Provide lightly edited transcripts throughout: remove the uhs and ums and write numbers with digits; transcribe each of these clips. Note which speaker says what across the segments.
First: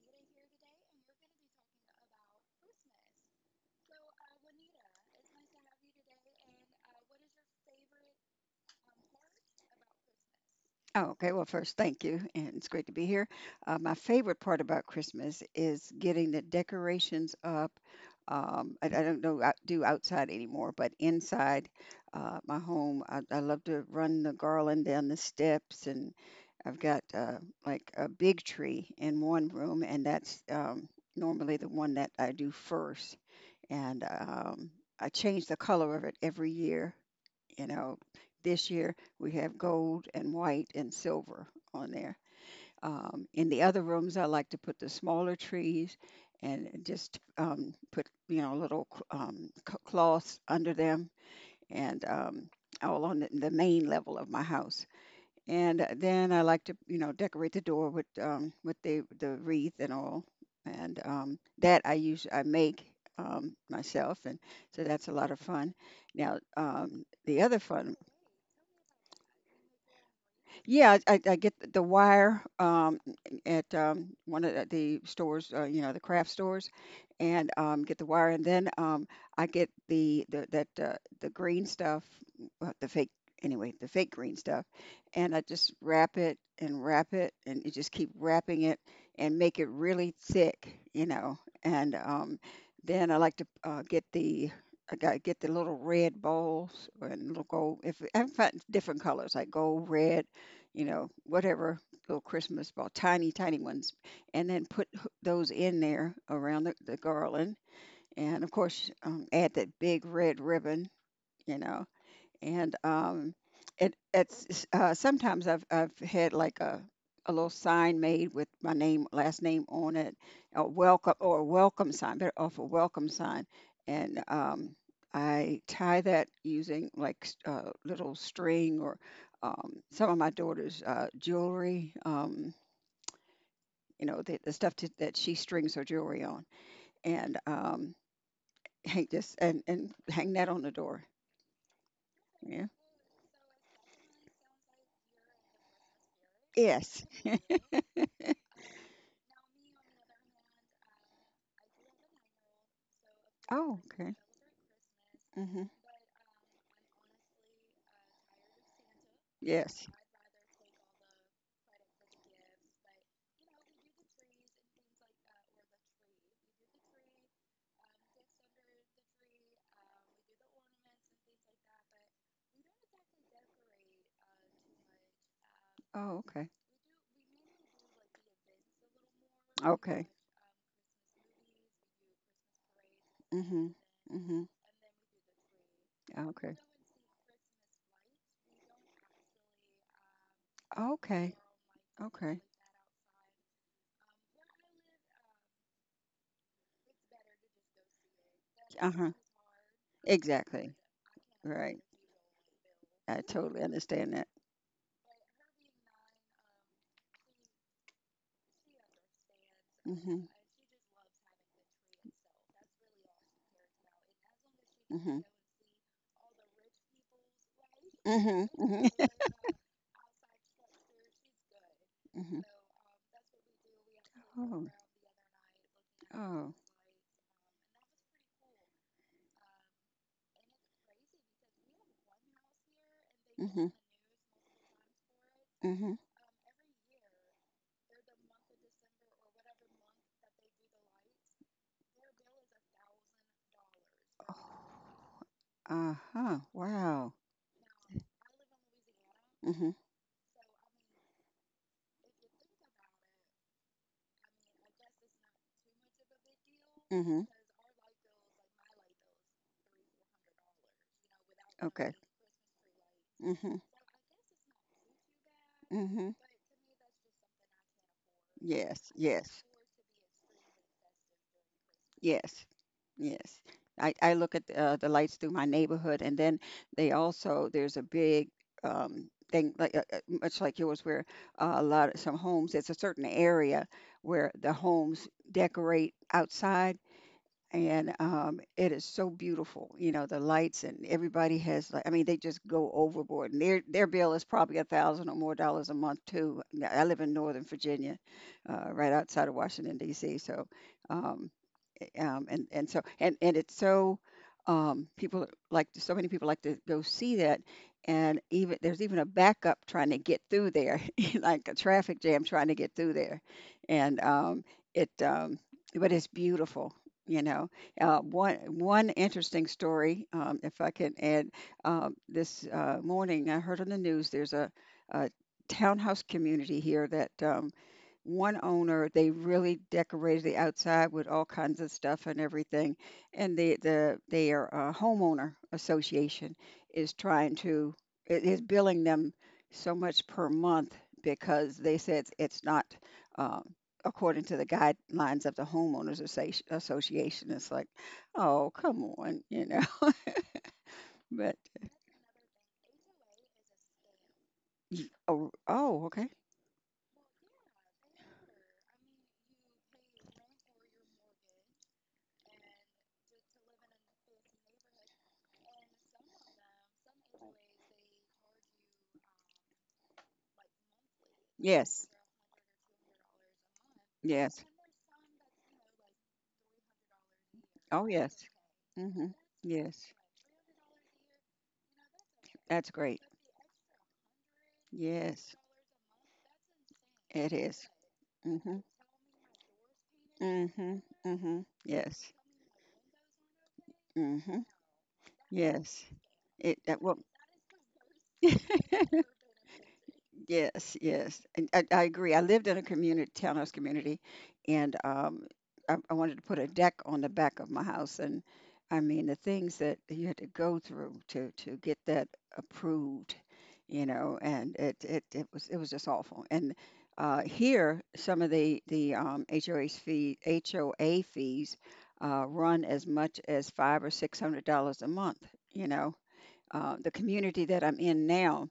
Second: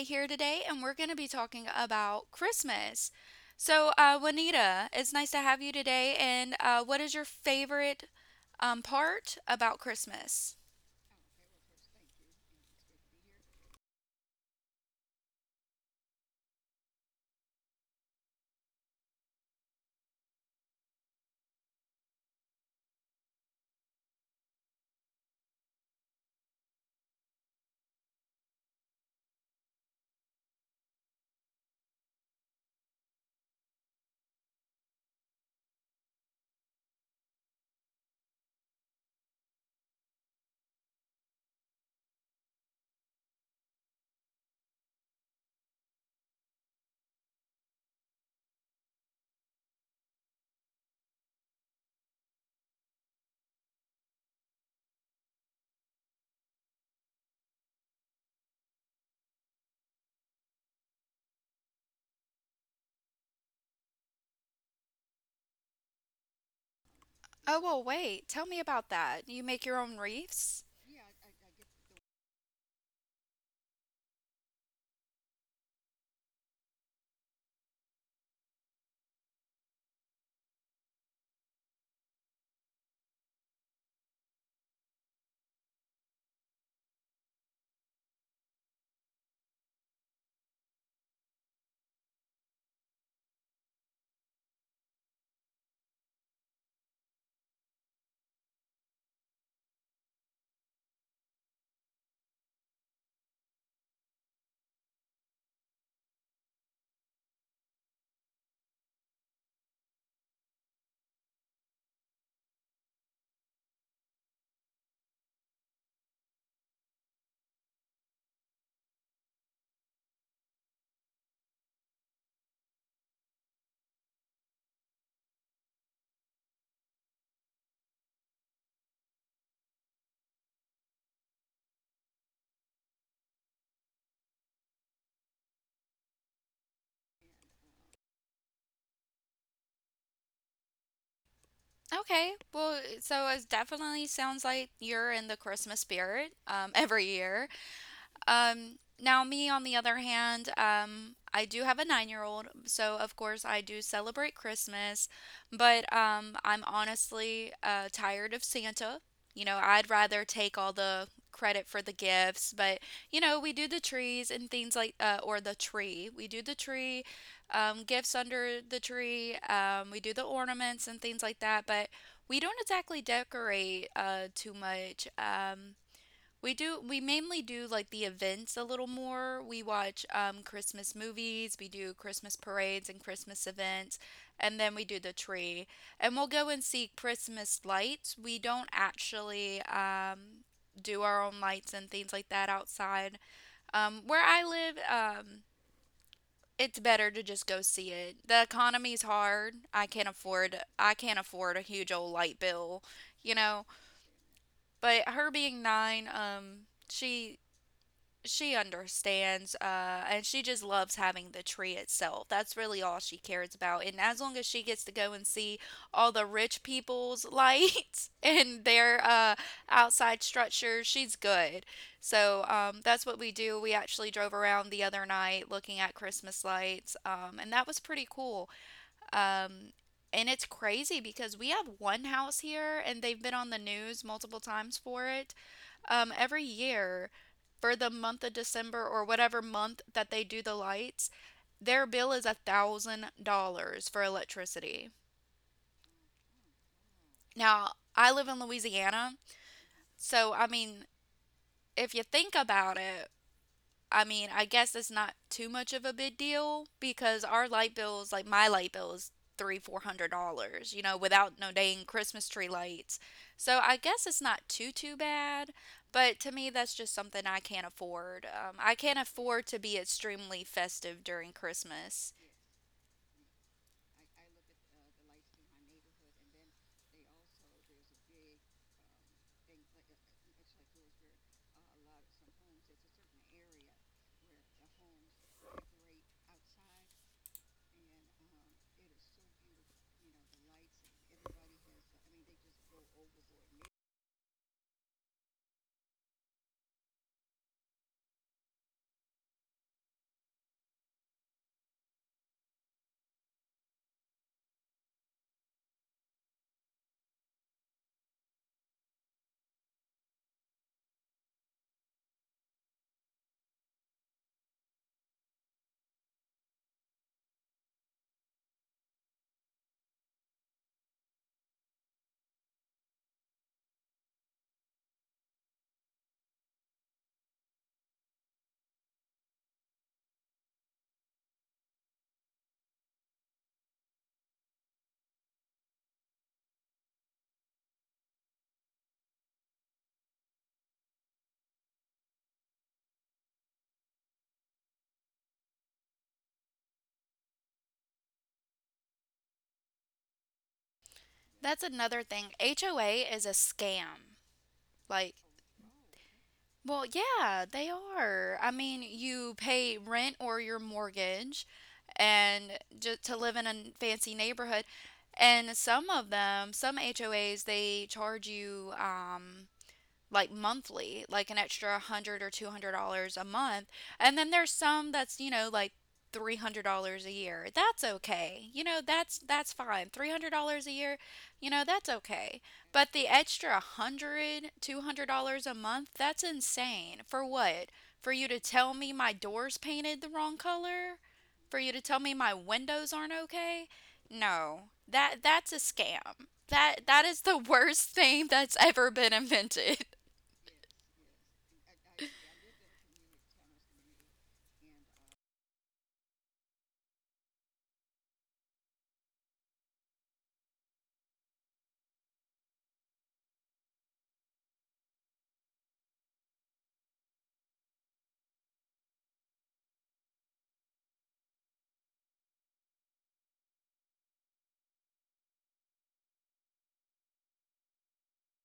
Speaker 1: here today, and we're going to be talking about Christmas. So, Juanita, it's nice to have you today. And what is your favorite part about Christmas?
Speaker 2: Oh, okay. Well, first, thank you, and it's great to be here. My favorite part about Christmas is getting the decorations up. I don't know do outside anymore, but inside my home, I love to run the garland down the steps, and I've got like a big tree in one room, and that's normally the one that I do first, and I change the color of it every year. you know, this year we have gold and white and silver on there. In the other rooms, I like to put the smaller trees and just put, little cloths under them, and all on the main level of my house. And then I like to, decorate the door with the wreath and all. And that I use, I make myself, and so that's a lot of fun. Now, the other
Speaker 1: Oh, well,
Speaker 2: fun.
Speaker 1: wait, tell me about that. You make your own wreaths?
Speaker 2: Yeah, I get the wire at one of the stores, the craft stores, and get the wire, and then I get the green stuff, the the fake green stuff, and I just wrap it, and you just keep wrapping it and make it really thick, you know, and then I like to get the little red balls and little gold. If I find different colors like gold, red, whatever little Christmas ball, tiny, tiny ones, and then put those in there around the garland. And of course, add that big red ribbon, you know, and it it's sometimes I've had like a little sign made with my name last name on it, a welcome or a welcome sign, better off a welcome sign, and I tie that using like little string or some of my daughter's jewelry. You know the stuff to, that she strings her jewelry on, and hang this and hang that on the door.
Speaker 1: Okay,
Speaker 2: Yeah.
Speaker 1: well, so it definitely sounds like you're in the Christmas spirit
Speaker 2: Yes.
Speaker 1: every year. Now, me on the other hand, I do have a 9 year old, so of course I
Speaker 2: Oh,
Speaker 1: do
Speaker 2: okay.
Speaker 1: celebrate Christmas,
Speaker 2: Mm-hmm.
Speaker 1: but I'm honestly tired of Santa. You know,
Speaker 2: Yes.
Speaker 1: I'd rather take all the credit for the gifts, but you know, we do the trees and things like, or the tree. We do the tree, gifts under the tree, we do the ornaments and things like that, but we don't exactly decorate too much. Um,
Speaker 2: Oh, okay.
Speaker 1: we do, we mainly do like the events a little more. We
Speaker 2: Okay.
Speaker 1: watch Christmas movies, we do Christmas parades and Christmas
Speaker 2: Mhm.
Speaker 1: events,
Speaker 2: Mhm.
Speaker 1: and then we do the tree. And we'll go
Speaker 2: Okay.
Speaker 1: and see Christmas lights. We don't actually do our
Speaker 2: Okay.
Speaker 1: own lights and things like
Speaker 2: Okay.
Speaker 1: that outside. Where I live, it's better to just go see it. The economy's
Speaker 2: Uh-huh.
Speaker 1: hard.
Speaker 2: Exactly.
Speaker 1: I can't afford a
Speaker 2: Right.
Speaker 1: huge old light bill,
Speaker 2: I
Speaker 1: you
Speaker 2: totally
Speaker 1: know.
Speaker 2: understand that.
Speaker 1: But her being nine, she she understands
Speaker 2: Mm-hmm.
Speaker 1: and she just loves having the tree itself. That's really all she cares about, and as long as she gets to
Speaker 2: Mm-hmm.
Speaker 1: go and see all the rich people's lights
Speaker 2: Mm-hmm.
Speaker 1: and
Speaker 2: Mm-hmm.
Speaker 1: their outside structures, she's good.
Speaker 2: Mm-hmm.
Speaker 1: So that's what we do. We actually drove
Speaker 2: Oh.
Speaker 1: around the other night looking at
Speaker 2: Oh.
Speaker 1: Christmas lights, and that was pretty cool. um and it's crazy because we have one house here and they've been on the
Speaker 2: Mm-hmm.
Speaker 1: news multiple times for it,
Speaker 2: Mm-hmm.
Speaker 1: every year. For the month of December or whatever month that they do the lights, their bill is $1,000 for
Speaker 2: Oh.
Speaker 1: electricity.
Speaker 2: Uh-huh. Wow.
Speaker 1: Now, I live in Louisiana,
Speaker 2: Mm-hmm.
Speaker 1: so I mean, if you think about it, I mean, I guess it's not too much of a big deal
Speaker 2: Mm-hmm.
Speaker 1: because our light bills, like my light bill is three, $400, you know, without no
Speaker 2: Okay.
Speaker 1: dang Christmas tree lights.
Speaker 2: Mm-hmm.
Speaker 1: So I guess it's not too too bad,
Speaker 2: Mm-hmm.
Speaker 1: but to me that's just something I can't afford. I
Speaker 2: Yes.
Speaker 1: can't
Speaker 2: Yes.
Speaker 1: afford to be extremely festive during Christmas.
Speaker 2: Yes. Yes. I look at the lights through my neighborhood, and then they also there's a big thing like much like yours, where a lot of some homes. It's a certain area where the homes decorate outside, and it is so beautiful. You know, the lights and everybody has like, I mean, they just go overboard, and their bill is probably $1,000 or more a month too. Now, I live in Northern Virginia, right outside of Washington D.C., so. Um, and it's so people like So many people like to go see that, and even there's even a backup trying to get through there, like a traffic jam trying to get through there, and it but it's beautiful. You know, one interesting story, if I can add, this morning I heard on the news there's a townhouse community here that one owner, they really decorated the outside with all kinds of stuff and everything. And their homeowner association is trying to is billing them so much per month because they said it's not um, according to the guidelines of the association. It's like, oh come on. but
Speaker 1: That's another thing. HOA is a scam. Like,
Speaker 2: oh, oh okay,
Speaker 1: well, yeah, they are. I mean, you pay rent or your mortgage and just to live in a fancy neighborhood. And some of them, some HOAs, they charge you like monthly, like an extra
Speaker 2: yes,
Speaker 1: 100 or $200 a month. And then
Speaker 2: yes,
Speaker 1: there's some that's, you know, like $300 a year.
Speaker 2: oh
Speaker 1: That's
Speaker 2: yes,
Speaker 1: okay. You know,
Speaker 2: hmm,
Speaker 1: that's
Speaker 2: yes.
Speaker 1: fine. $300 a year, you know, that's okay.
Speaker 2: That's great.
Speaker 1: But the extra 100, 200
Speaker 2: Yes,
Speaker 1: dollars $200 a month, that's insane.
Speaker 2: it
Speaker 1: For
Speaker 2: is.
Speaker 1: what? For you to
Speaker 2: Mhm.
Speaker 1: tell me my doors painted the wrong
Speaker 2: Mhm.
Speaker 1: color?
Speaker 2: Mhm.
Speaker 1: For you to tell
Speaker 2: Yes.
Speaker 1: me my windows aren't okay?
Speaker 2: Mhm.
Speaker 1: No. That that's a
Speaker 2: Yes.
Speaker 1: scam.
Speaker 2: It that
Speaker 1: That
Speaker 2: well.
Speaker 1: that is the worst thing that's ever been invented.
Speaker 2: Yes, yes. And I agree. I lived in a community, townhouse community, and I wanted to put a deck on the back of my house. And I mean, the things that you had to go through to get that approved, you know, and it was just awful. And here, some of the HOA fees run as much as five or six hundred dollars a month, you know. The community that I'm in now,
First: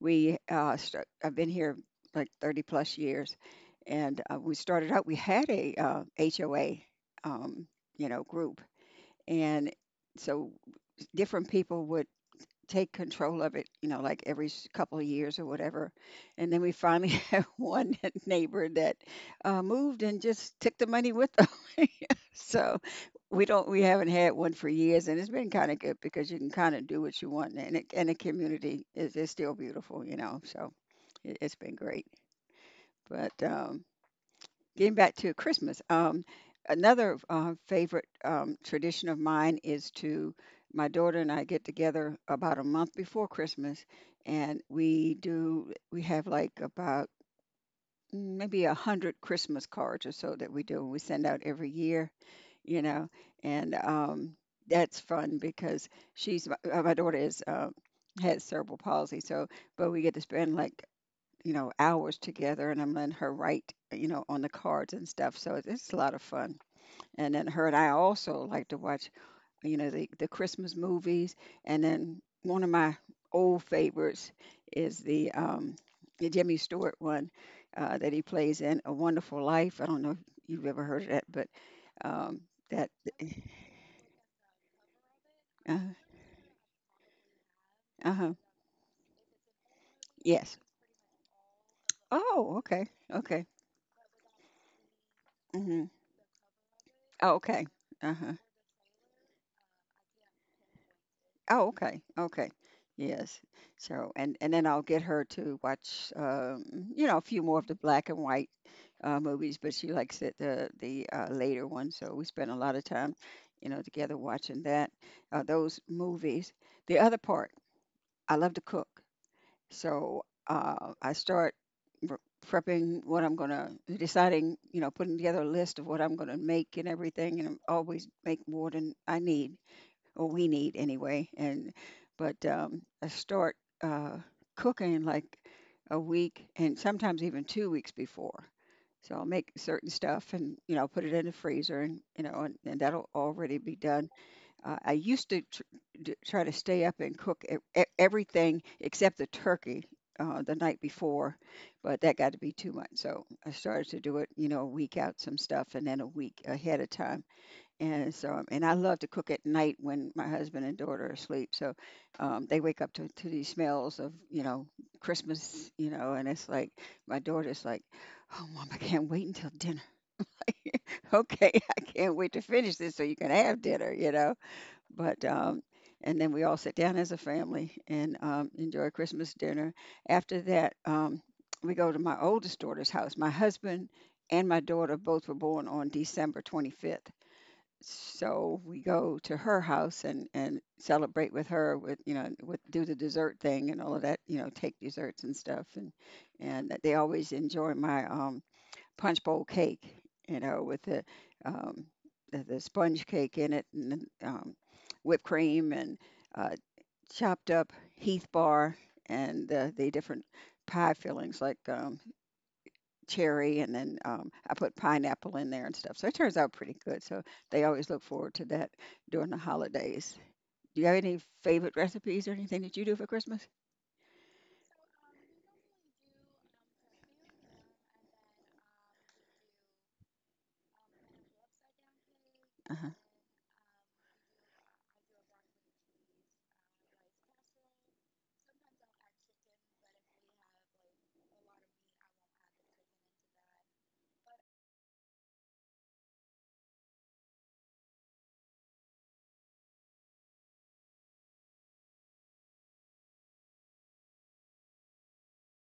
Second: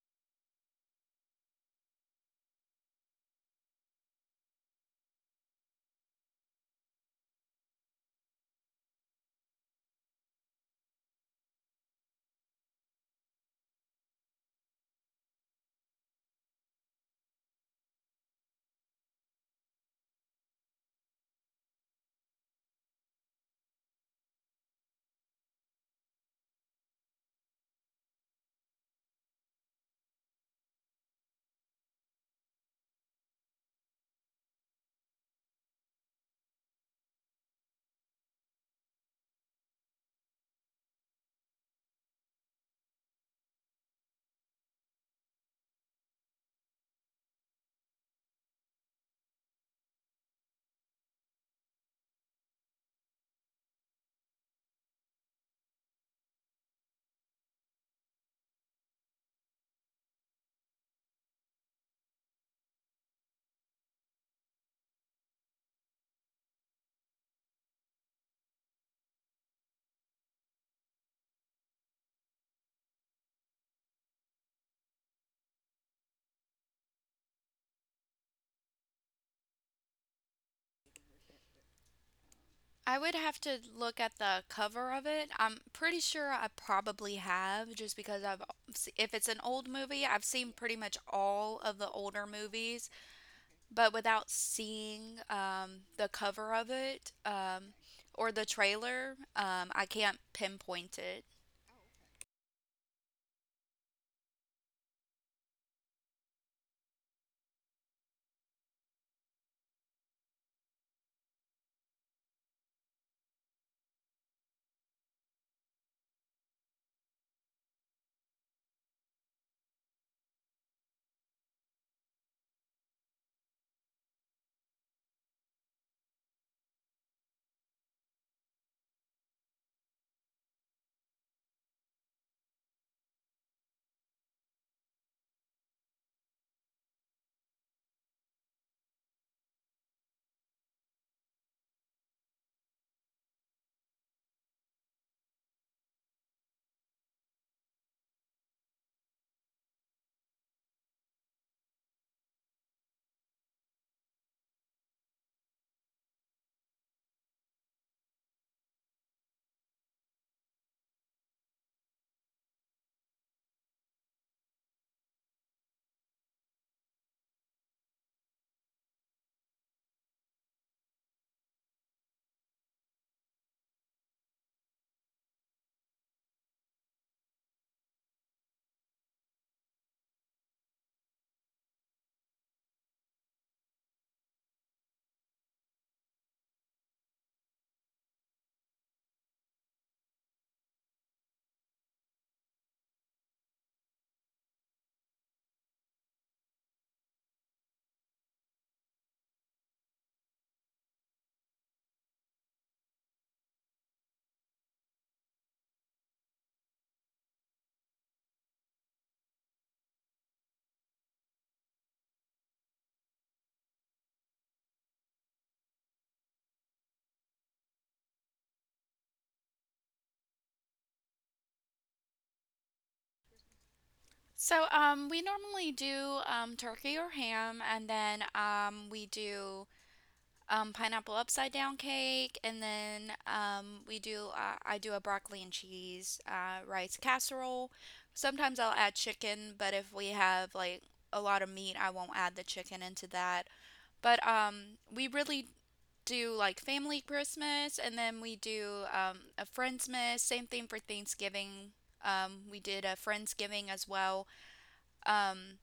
Speaker 2: we I've been here like 30 plus years, and we started out. We had a HOA, um, you know, group, and so different people would take control of it, you know, like every couple of years or whatever. And then we finally had one neighbor that moved and just took the money with them. So we haven't had one for years, and it's been kind of good because you can kind of do what you want, and the community is still beautiful, you know. So it's been great, but getting back to Christmas, another favorite tradition of mine is to, my daughter and I get together about a month before Christmas, and we have like about maybe 100 Christmas cards or so that we do and we send out every year, you know, and that's fun because my daughter is. Has cerebral palsy, so but we get to spend like, you know, hours together, and I'm letting her write, you know, on the cards and stuff. So it's a lot of fun. And then her and I also like to watch, you know, the Christmas movies. And then one of my old favorites is the Jimmy Stewart one that he plays in A Wonderful Life. I don't know if you've ever heard of that, but um, that
Speaker 1: I would have to look at the cover of it. I'm
Speaker 2: uh,
Speaker 1: pretty sure I probably have, just because
Speaker 2: uh-huh.
Speaker 1: I've, if it's an old movie, I've seen
Speaker 2: Yes.
Speaker 1: pretty much all of the older
Speaker 2: Oh, okay.
Speaker 1: movies,
Speaker 2: Okay.
Speaker 1: but without seeing
Speaker 2: Mm-hmm.
Speaker 1: the cover of it,
Speaker 2: Oh, okay. Uh-huh.
Speaker 1: or the trailer, I can't pinpoint it.
Speaker 2: Oh, okay. Okay. Yes. So, and then I'll get her to watch, you know, a few more of the black and white movies, but she likes it the later ones. So we spend a lot of time, you know, together watching that those movies. The other part, I love to cook, so I start r- prepping what I'm gonna, deciding, you know, putting together a list of what I'm gonna make and everything, and I always make more than I need or we need anyway. And but I start uh, cooking like a week and sometimes even 2 weeks before. So I'll make certain stuff and you know put it in the freezer and you know and that'll already be done. I used to try to stay up and cook everything except the turkey the night before, but that got to be too much. So I started to do it, you know, a week out some stuff and then a week ahead of time, and so, and I love to cook at night when my husband and daughter are asleep. So they wake up to these smells of, you know, Christmas, you know, and it's like, my daughter's like, oh, mom, I can't wait until dinner. Okay, I can't wait to finish this so you can have dinner, you know. But, um, and then we all sit down as a family and enjoy Christmas dinner. After that, we go to my oldest daughter's house. My husband and my daughter both were born on December 25th, so we go to her house and celebrate with her with, you know, with do the dessert thing and all of that, you know, take desserts and stuff, and they always enjoy my punch bowl cake, you know, with um the sponge cake in it, and then, whipped cream and uh chopped up heath bar and the different pie fillings like cherry, and then I put pineapple in there and stuff. So it turns out pretty good. So they always look forward to that during the holidays. Do you have any favorite recipes or anything that you do for Christmas?
Speaker 1: So we normally do turkey or ham, and then we do pineapple upside down cake, and
Speaker 2: Uh huh.
Speaker 1: then we do I do a broccoli and cheese rice casserole. Sometimes I'll add chicken, but if we have like a lot of meat, I won't add the chicken into that. But we really do like family Christmas, and then we do a friendsmas. Same thing for Thanksgiving. We did a friendsgiving as well. Um,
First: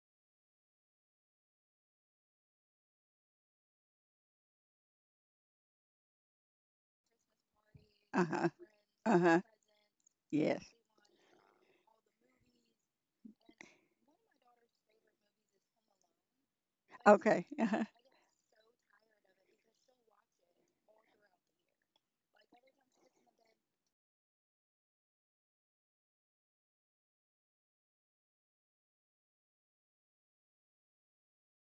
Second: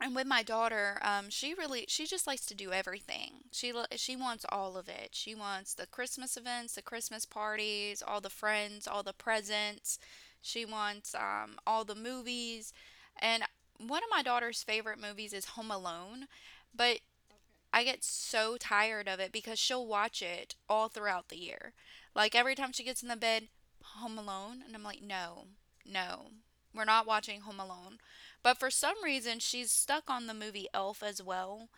Speaker 1: and with my daughter, she just likes to do everything. She wants all of it. She wants the Christmas events, the Christmas parties, all
Speaker 2: Uh
Speaker 1: the
Speaker 2: huh.
Speaker 1: friends, all the
Speaker 2: Uh huh.
Speaker 1: presents. She
Speaker 2: Yes.
Speaker 1: wants all the movies. And one of my daughter's favorite movies is Home Alone, but
Speaker 2: Okay. Uh
Speaker 1: I
Speaker 2: huh.
Speaker 1: get so tired of it because she'll watch it all throughout the year. Like every time she gets in the bed, Home Alone, and I'm like, no, no, we're not watching Home Alone. But for some reason, she's stuck on the movie Elf as well,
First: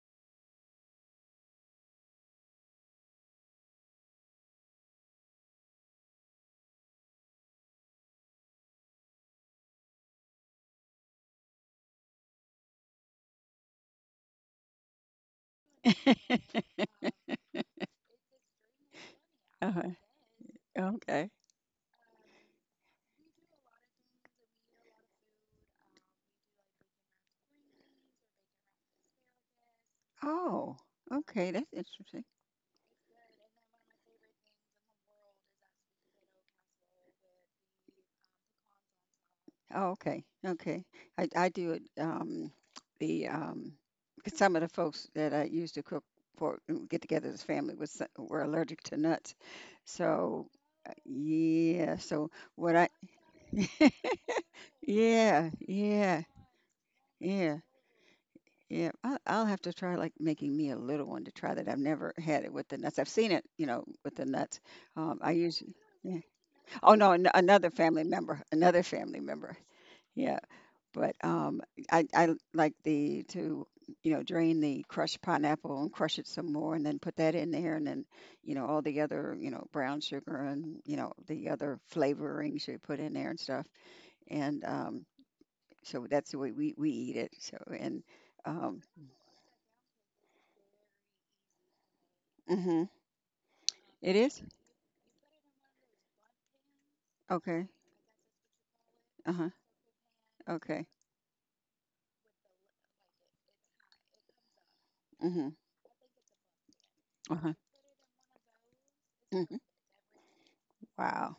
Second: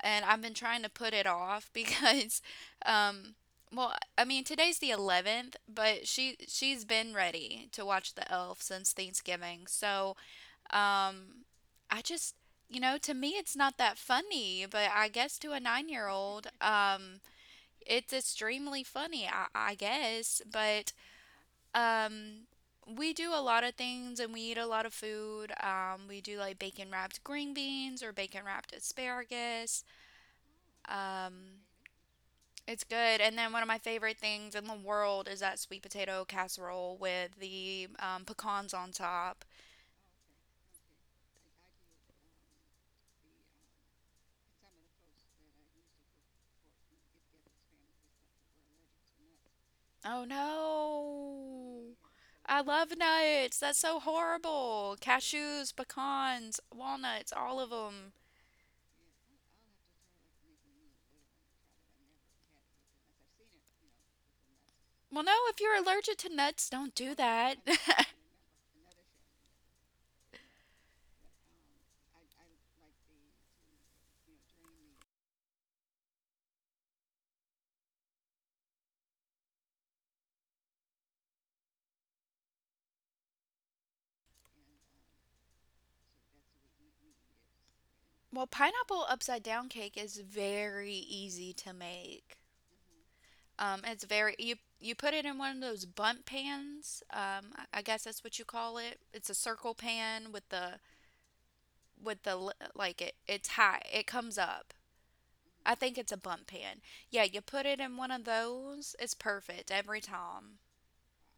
Speaker 1: and I've been trying to put it off because, um, well, I mean today's the 11th, but she's been ready to watch the Elf since Thanksgiving, so. Um, I just, you know, to me it's not that funny, but I guess to a 9 year old, it's extremely funny, I
Speaker 2: Uh-huh.
Speaker 1: guess. But
Speaker 2: Okay.
Speaker 1: um, we do a lot of things and we eat a lot of food. We do like bacon wrapped green beans or bacon wrapped asparagus.
Speaker 2: Oh, okay.
Speaker 1: Um,
Speaker 2: That's interesting.
Speaker 1: it's good. And then one of my favorite things in the world is that sweet potato casserole with the pecans on top.
Speaker 2: Oh, okay, okay. I do it. The 'Cause some of the folks that I used to cook for and get together as family was were allergic to nuts,
Speaker 1: Oh
Speaker 2: so
Speaker 1: no.
Speaker 2: yeah. So
Speaker 1: I
Speaker 2: what I
Speaker 1: love nuts. That's so horrible.
Speaker 2: yeah,
Speaker 1: Cashews,
Speaker 2: yeah,
Speaker 1: pecans, walnuts, all
Speaker 2: yeah,
Speaker 1: of them.
Speaker 2: yeah. I'll have to try like making me a little one to try that. I've never had it with the nuts. I've seen it, you know, with the nuts.
Speaker 1: Well, no,
Speaker 2: I
Speaker 1: if you're
Speaker 2: usually.
Speaker 1: allergic
Speaker 2: Yeah.
Speaker 1: to nuts, don't
Speaker 2: Oh no,
Speaker 1: do that.
Speaker 2: another family member, another family member. Yeah. But I like the to you know drain the crushed pineapple and crush it some more, and then put that in there, and then all the other brown sugar and the other flavorings you put in there and stuff. And so that's the way we eat it. So and
Speaker 1: Well,
Speaker 2: um,
Speaker 1: pineapple upside down cake is very easy to make.
Speaker 2: hmm
Speaker 1: It's
Speaker 2: it
Speaker 1: very
Speaker 2: is
Speaker 1: You you put it in one of those bunt pans.
Speaker 2: okay.
Speaker 1: I guess that's what you call it.
Speaker 2: Uh
Speaker 1: It's a
Speaker 2: huh.
Speaker 1: circle pan with
Speaker 2: Okay.
Speaker 1: the like it it's high. It comes up,
Speaker 2: Mm-hmm.
Speaker 1: I think it's a bump pan. Yeah,
Speaker 2: Uh
Speaker 1: you
Speaker 2: huh.
Speaker 1: put it in one of those, it's
Speaker 2: hmm
Speaker 1: perfect every time.
Speaker 2: Wow.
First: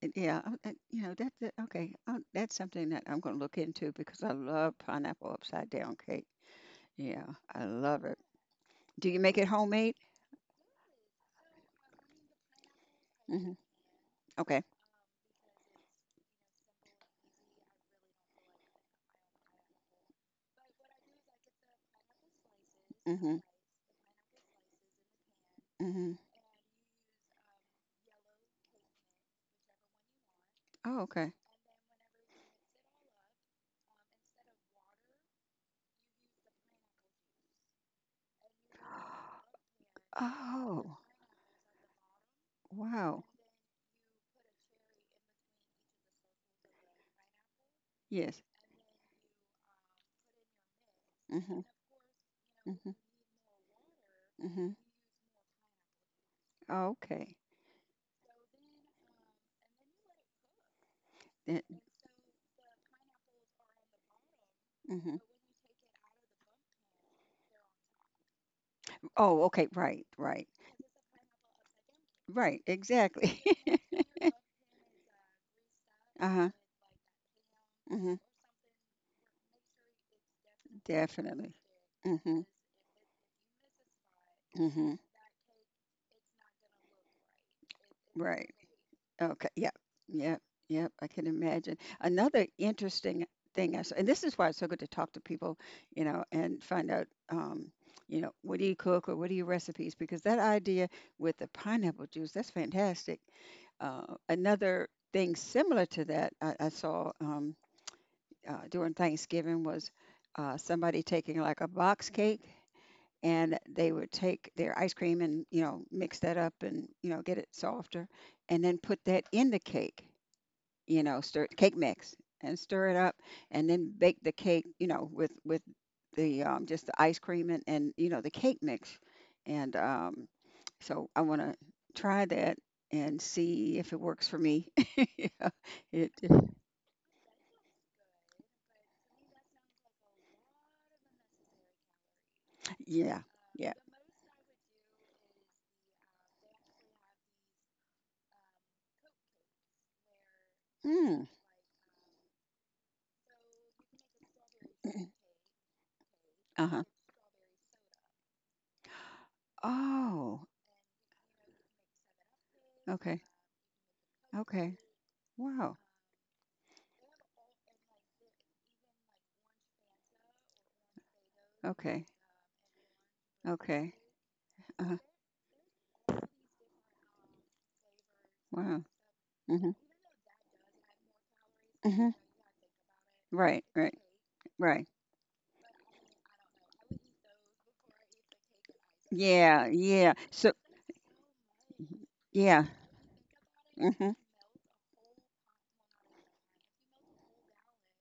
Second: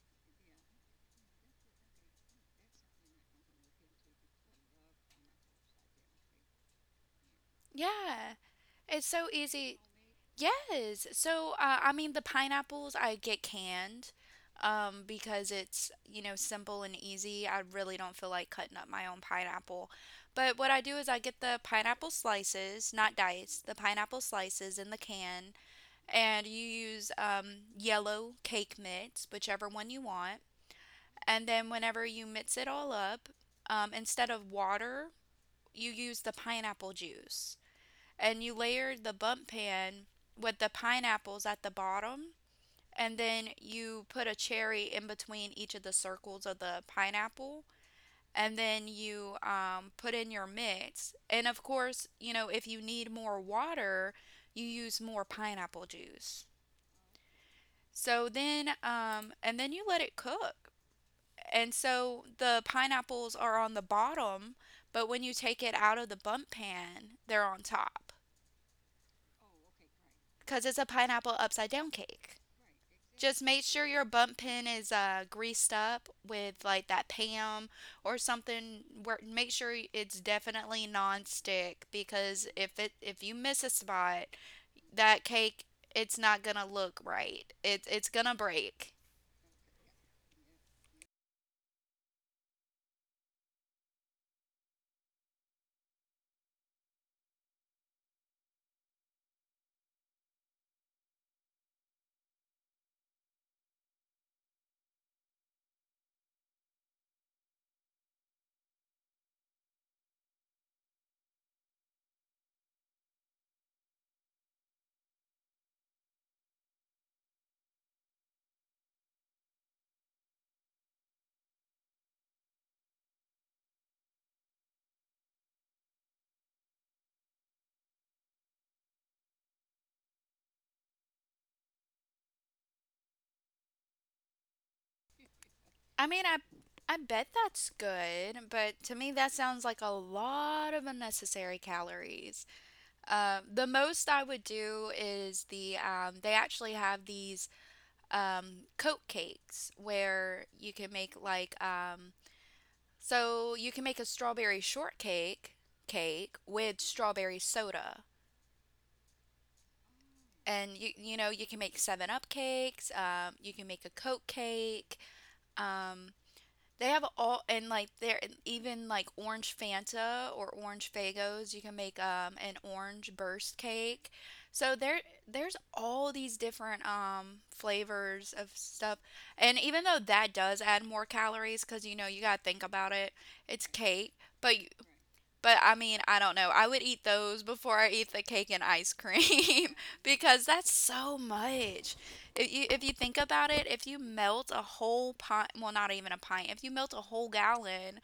Speaker 2: Yeah, I- you know that, okay. That's something that I'm going to look into because I love pineapple upside down cake. Yeah, I love it.
Speaker 1: Yeah, it's
Speaker 2: Do you
Speaker 1: so
Speaker 2: make it
Speaker 1: easy.
Speaker 2: homemade?
Speaker 1: Yes. So, I mean, the pineapples I get
Speaker 2: Hmm
Speaker 1: canned
Speaker 2: Okay.
Speaker 1: because it's, you know, simple and easy. I really don't feel like cutting up my own pineapple. But what I do is I get the pineapple slices, not
Speaker 2: hmm
Speaker 1: diced, the pineapple slices in the can,
Speaker 2: hmm
Speaker 1: and you use yellow cake mix, whichever one you want.
Speaker 2: Oh, okay.
Speaker 1: And then whenever you mix it all up, instead of water, you use the pineapple juice. And you layer the bump pan with the
Speaker 2: Oh,
Speaker 1: pineapples at the bottom. And
Speaker 2: wow.
Speaker 1: then you put a cherry in between each of the circles of the pineapple.
Speaker 2: Yes.
Speaker 1: And then you put in your mix. And
Speaker 2: hmm
Speaker 1: of course, you know, if you
Speaker 2: hmm
Speaker 1: need more water, you
Speaker 2: hmm
Speaker 1: use more pineapple juice.
Speaker 2: Okay.
Speaker 1: So then, and then you let it cook, and so the pineapples are on the bottom, but
Speaker 2: hmm
Speaker 1: when you take it out of the bump pan, they're on top
Speaker 2: Oh, okay. Right. Right.
Speaker 1: because it's a pineapple upside down cake.
Speaker 2: Right.
Speaker 1: Just
Speaker 2: Exactly.
Speaker 1: make sure your bump pan is greased up
Speaker 2: uh huh.
Speaker 1: with like that Pam
Speaker 2: hmm
Speaker 1: or something. Where make sure it's definitely
Speaker 2: Definitely.
Speaker 1: nonstick
Speaker 2: Hmm
Speaker 1: because if you miss a spot,
Speaker 2: hmm
Speaker 1: that cake it's not gonna look right. It's gonna
Speaker 2: Right.
Speaker 1: break.
Speaker 2: Okay. Yep. Yep. Yep. I can imagine. Another interesting thing I saw, and this is why it's so good to talk to people, you know, and find out, you know, what do you cook or what are your recipes? Because that idea with the pineapple juice, that's fantastic. Another thing similar to that I saw during Thanksgiving was somebody taking like a box cake and they would take their ice cream and mix that up and get it softer and then put that in the cake, stir cake mix and stir it up, and then bake the cake with the just the ice cream and the cake mix and so I want to try that and see if it works for me. Yeah,
Speaker 1: I
Speaker 2: it,
Speaker 1: mean, I bet that's good, but to me that sounds like a lot of unnecessary calories.
Speaker 2: yeah
Speaker 1: The
Speaker 2: yeah
Speaker 1: most I would do is the they actually have these coat cakes where you can make
Speaker 2: mm,
Speaker 1: like so you can make a strawberry shortcake cake with
Speaker 2: uh-huh
Speaker 1: strawberry soda.
Speaker 2: oh
Speaker 1: And you know you can make Seven Up cakes.
Speaker 2: okay
Speaker 1: You can make a Coke
Speaker 2: okay
Speaker 1: cake.
Speaker 2: wow
Speaker 1: um, They have all and like they're even like orange Fanta or orange Fagos. You can make
Speaker 2: okay
Speaker 1: an orange burst
Speaker 2: okay
Speaker 1: cake. So
Speaker 2: uh-huh.
Speaker 1: there's all these different flavors of
Speaker 2: Wow.
Speaker 1: stuff. And
Speaker 2: Mhm.
Speaker 1: even though that does add more calories because you know
Speaker 2: Mhm.
Speaker 1: you gotta think about it,
Speaker 2: Right.
Speaker 1: it's
Speaker 2: Right.
Speaker 1: cake. But
Speaker 2: Right.
Speaker 1: but I mean, I don't know, I would eat those before I eat the cake and ice
Speaker 2: Yeah.
Speaker 1: cream
Speaker 2: Yeah.
Speaker 1: because
Speaker 2: So.
Speaker 1: that's so much.
Speaker 2: Yeah.
Speaker 1: If you think about it, if you
Speaker 2: Mhm.
Speaker 1: melt a whole pint, well, not even a pint. If you melt a whole gallon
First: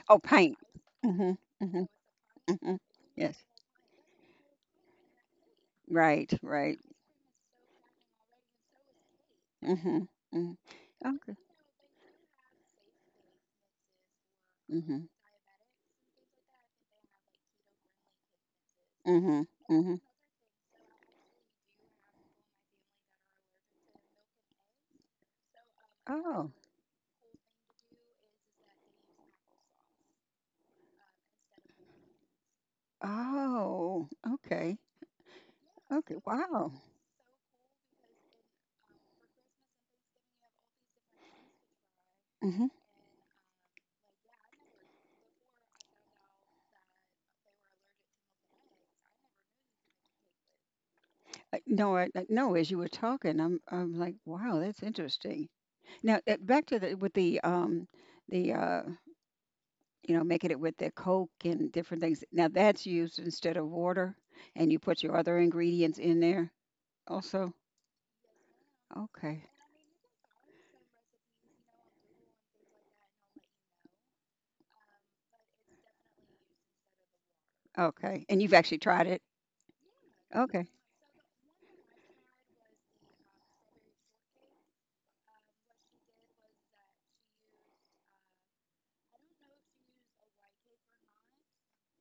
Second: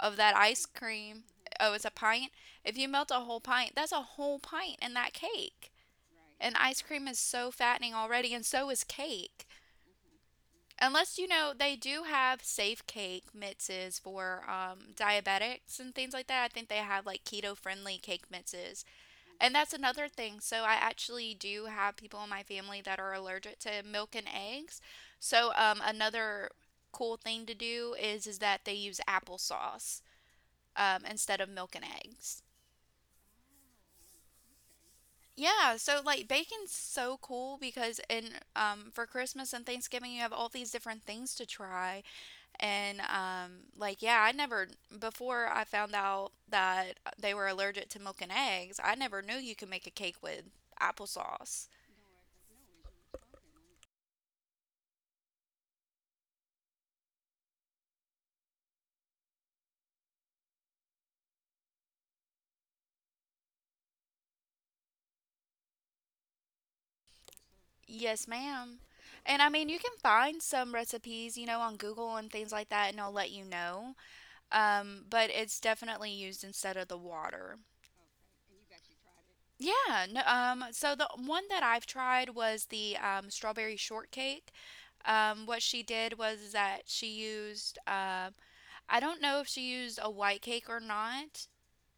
Speaker 1: of
Speaker 2: Oh,
Speaker 1: that
Speaker 2: paint.
Speaker 1: ice cream,
Speaker 2: Mhm.
Speaker 1: oh, it's
Speaker 2: Mhm.
Speaker 1: a pint.
Speaker 2: Mhm.
Speaker 1: If you melt a
Speaker 2: Yes.
Speaker 1: whole pint, that's a whole pint in that cake.
Speaker 2: Right.
Speaker 1: And
Speaker 2: Right.
Speaker 1: ice cream is so fattening already, and so is cake.
Speaker 2: Mhm. Mhm.
Speaker 1: Unless you
Speaker 2: Okay.
Speaker 1: know they do have safe cake mixes for
Speaker 2: Mhm.
Speaker 1: diabetics and things like that. I think they have like keto friendly cake mixes,
Speaker 2: Mhm.
Speaker 1: and that's
Speaker 2: Mhm.
Speaker 1: another thing. So I actually do have people in my family that are allergic to milk and eggs. So
Speaker 2: Oh.
Speaker 1: another cool thing to do is that they use applesauce instead of milk and eggs.
Speaker 2: Oh. Okay.
Speaker 1: Yeah, so
Speaker 2: Okay.
Speaker 1: like
Speaker 2: Wow.
Speaker 1: bacon's so cool because in for Christmas and Thanksgiving you have all these different things to try.
Speaker 2: Mhm.
Speaker 1: And like, yeah, I never, before I found out that they were allergic to milk and eggs, I never knew you could make a cake with applesauce.
Speaker 2: No, no. As you were talking, I'm like, wow, that's interesting. Now, back to the with the you know, making it with the Coke and different things. Now that's used instead of water, and you put your other ingredients in there also?
Speaker 1: Yes, ma'am. And
Speaker 2: Okay.
Speaker 1: I mean, you can find some recipes, you know, on Google and things like that, and they'll let you know. But it's definitely used instead of the water.
Speaker 2: Okay. And you've actually tried it?
Speaker 1: Yeah, no,
Speaker 2: Okay.
Speaker 1: so the one that I've tried was the strawberry shortcake. What she did was that she used I don't know if she used a white cake or not,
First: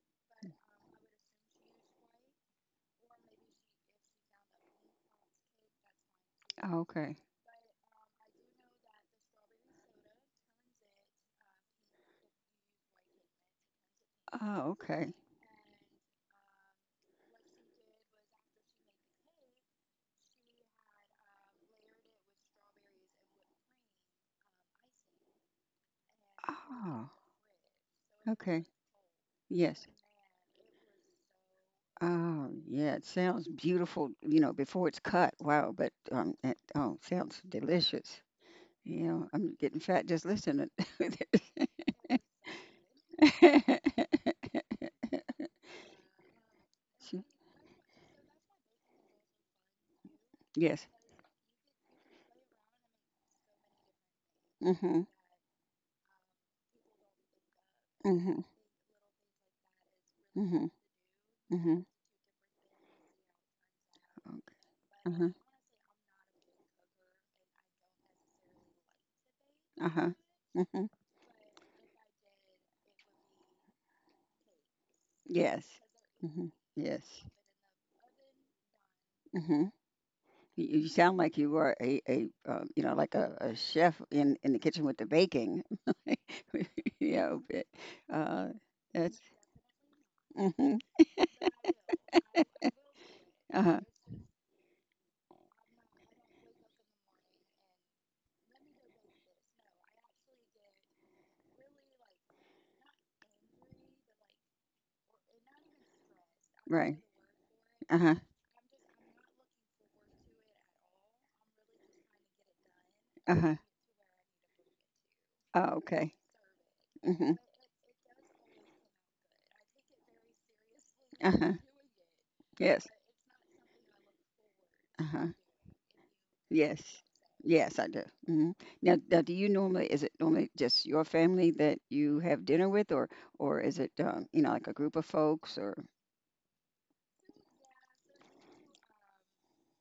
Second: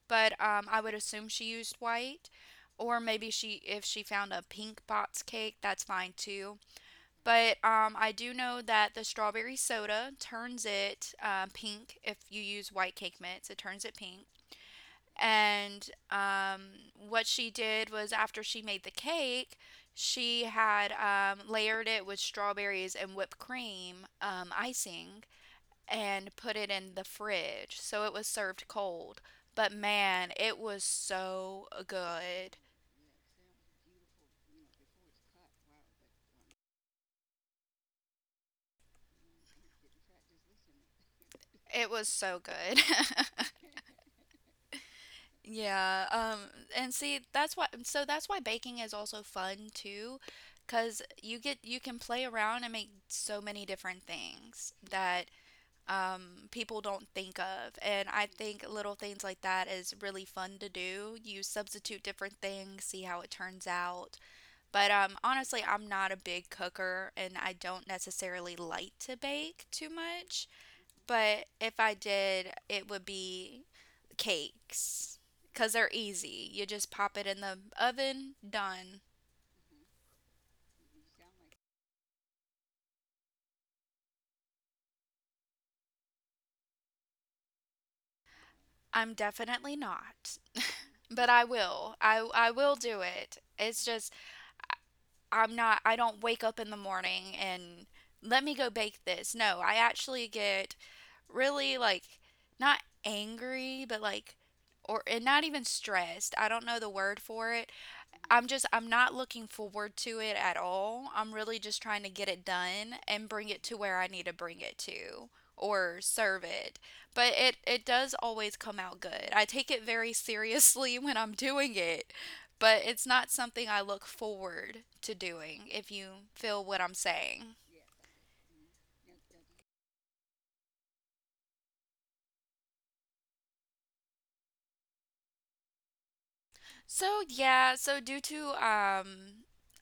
Speaker 1: but I would assume she used white. Or maybe she, if she found a pink box cake, that's fine too.
Speaker 2: Oh, okay.
Speaker 1: But I do know that the strawberry soda turns it pink. If you use white cake mix, it turns it pink.
Speaker 2: Oh, okay.
Speaker 1: And what she did was, after she made the cake, she had layered it with strawberries and whipped cream icing and put it in the
Speaker 2: Oh,
Speaker 1: fridge. So it was
Speaker 2: okay.
Speaker 1: served cold. But
Speaker 2: Yes.
Speaker 1: man, it was so
Speaker 2: Oh,
Speaker 1: good.
Speaker 2: yeah. It sounds beautiful, you know, before it's cut. Wow. Sounds delicious. You know, I'm getting fat just listening.
Speaker 1: It was so good. Yeah, and see, that's why, so that's why baking is also fun too,
Speaker 2: Yes.
Speaker 1: because you can play around and make so many different things
Speaker 2: hmm
Speaker 1: that people don't think of. And I
Speaker 2: Mhm.
Speaker 1: think little things like that is really fun to
Speaker 2: Mhm.
Speaker 1: do. You
Speaker 2: Mhm.
Speaker 1: substitute different things, see how it turns out.
Speaker 2: Okay.
Speaker 1: But
Speaker 2: Mhm.
Speaker 1: honestly, I'm not a big cooker and I don't necessarily like to bake too
Speaker 2: Uh-huh.
Speaker 1: much.
Speaker 2: Mhm.
Speaker 1: But if I did, it would be cakes
Speaker 2: Yes.
Speaker 1: because they're easy.
Speaker 2: Mhm.
Speaker 1: You just
Speaker 2: Yes.
Speaker 1: pop it in the oven, done.
Speaker 2: Mhm. You sound like you are a, a chef in the kitchen with the baking. Yeah, uh,
Speaker 1: I'm
Speaker 2: that's
Speaker 1: definitely not,
Speaker 2: Mhm.
Speaker 1: but I will. I will do it.
Speaker 2: Uh-huh.
Speaker 1: It's just, I don't wake up in the morning and let me go bake this. No, I actually get really like not angry, but like or and not even stressed. I don't know the
Speaker 2: Right.
Speaker 1: word for it.
Speaker 2: Uh-huh.
Speaker 1: I'm not looking forward to it at all. I'm really just trying to get it done and bring
Speaker 2: Uh-huh.
Speaker 1: it to where I need to bring it to
Speaker 2: Oh,
Speaker 1: or
Speaker 2: okay.
Speaker 1: serve it. But
Speaker 2: Mhm.
Speaker 1: it does always come out good. I take it very seriously when I'm
Speaker 2: Uh-huh.
Speaker 1: doing it, but
Speaker 2: Yes.
Speaker 1: it's not something I look forward
Speaker 2: Uh
Speaker 1: to
Speaker 2: huh.
Speaker 1: doing, if you feel what
Speaker 2: Yes.
Speaker 1: I'm saying.
Speaker 2: Yes, I do. Hmm Now, now, do you normally, is it normally just your family that you have dinner with, or is it, like a group of folks, or?
Speaker 1: So yeah, so due to um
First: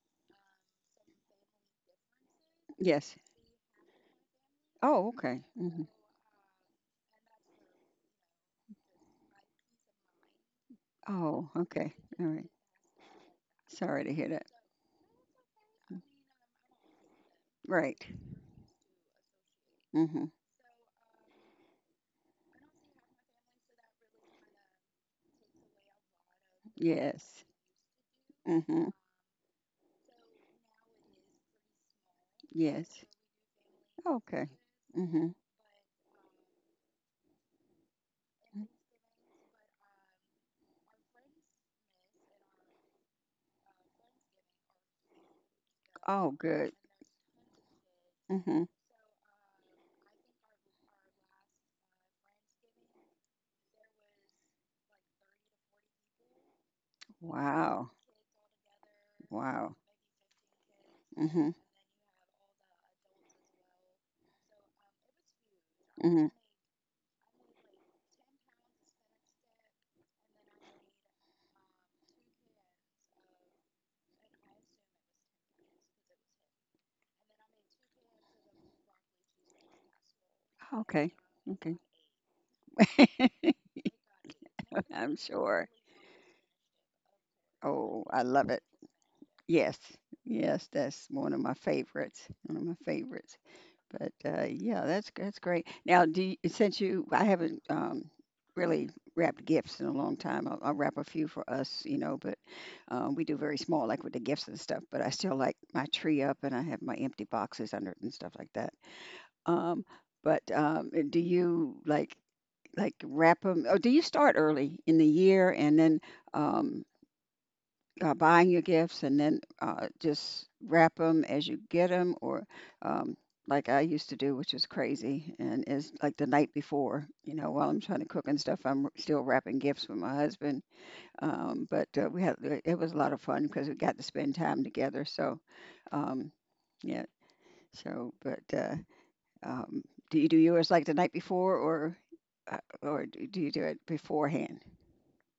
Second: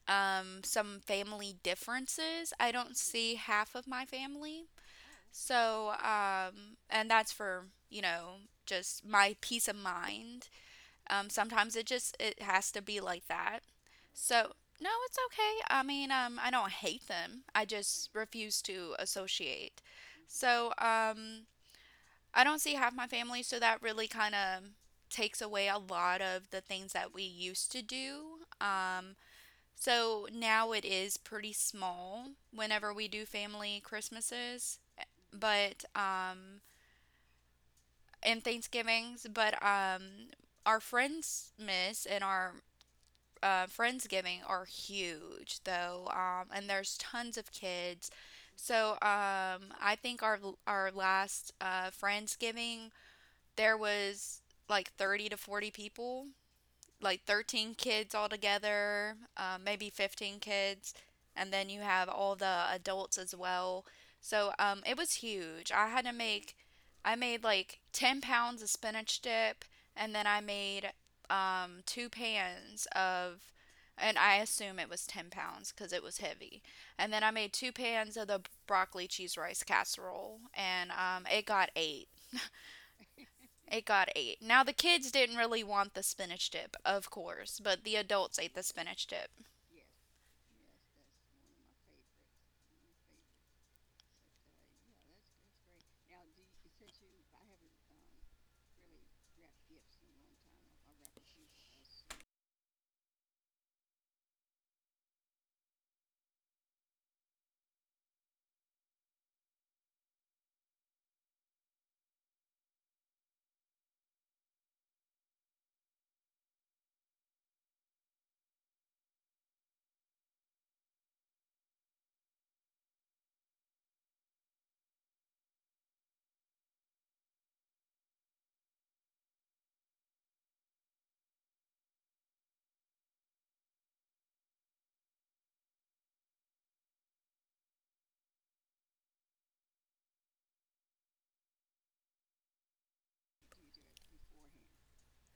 Speaker 1: um some family differences, I don't
Speaker 2: Yes.
Speaker 1: see half of my family.
Speaker 2: Oh, okay. hmm
Speaker 1: So and that's for, you know, just my peace of mind.
Speaker 2: Oh,
Speaker 1: Sometimes it
Speaker 2: okay.
Speaker 1: just
Speaker 2: All
Speaker 1: it
Speaker 2: right.
Speaker 1: has to be like that.
Speaker 2: Sorry to hear that.
Speaker 1: So no, it's okay. I mean, I don't hate them. I
Speaker 2: Right.
Speaker 1: just refuse to associate.
Speaker 2: Mm-hmm.
Speaker 1: So I don't see half my family, so that really kind of takes away a lot of the things that we
Speaker 2: Yes.
Speaker 1: used to do.
Speaker 2: Mm-hmm.
Speaker 1: So now it is pretty small whenever
Speaker 2: Yes.
Speaker 1: we do family
Speaker 2: Okay.
Speaker 1: Christmases,
Speaker 2: Mm-hmm.
Speaker 1: but and Thanksgivings, but our friends miss and our friendsgiving are huge though,
Speaker 2: Oh,
Speaker 1: and
Speaker 2: good.
Speaker 1: there's tons of kids.
Speaker 2: Mm-hmm.
Speaker 1: So I think our last friendsgiving there was like 30 to 40 people, like 13
Speaker 2: Wow.
Speaker 1: kids altogether,
Speaker 2: Wow.
Speaker 1: maybe 15 kids,
Speaker 2: Mhm.
Speaker 1: and then you have all the adults as well. So it was huge. I had to
Speaker 2: Mhm.
Speaker 1: make, I made like 10 pounds of spinach dip, and then I made two pans of, and I assume it was 10 pounds because it was heavy. And then I made two pans of the broccoli cheese rice casserole, and
Speaker 2: Okay.
Speaker 1: it got
Speaker 2: Okay.
Speaker 1: eight. It got eight. Now, the kids
Speaker 2: I'm
Speaker 1: didn't really
Speaker 2: sure.
Speaker 1: want the spinach dip, of course, but the
Speaker 2: Oh, I
Speaker 1: adults
Speaker 2: love
Speaker 1: ate the
Speaker 2: it.
Speaker 1: spinach dip.
Speaker 2: Yes. Yes, that's one of my favorites. One of my favorites. Yeah, that's great. Now, do you, since you, I haven't really wrapped gifts in a long time. I'll wrap a few for us, you know, but we do very small, like with the gifts and stuff. But I still like my tree up, and I have my empty boxes under it and stuff like that. Um, but do you like wrap them, or do you start early in the year and then um, buying your gifts and then just wrap them as you get them, or um, like I used to do, which is crazy, and is like the night before. You know, while I'm trying to cook and stuff, I'm still wrapping gifts with my husband. But we had it was a lot of fun because we got to spend time together. So, um, yeah. So, but um, do you do yours like the night before, or do do you do it beforehand?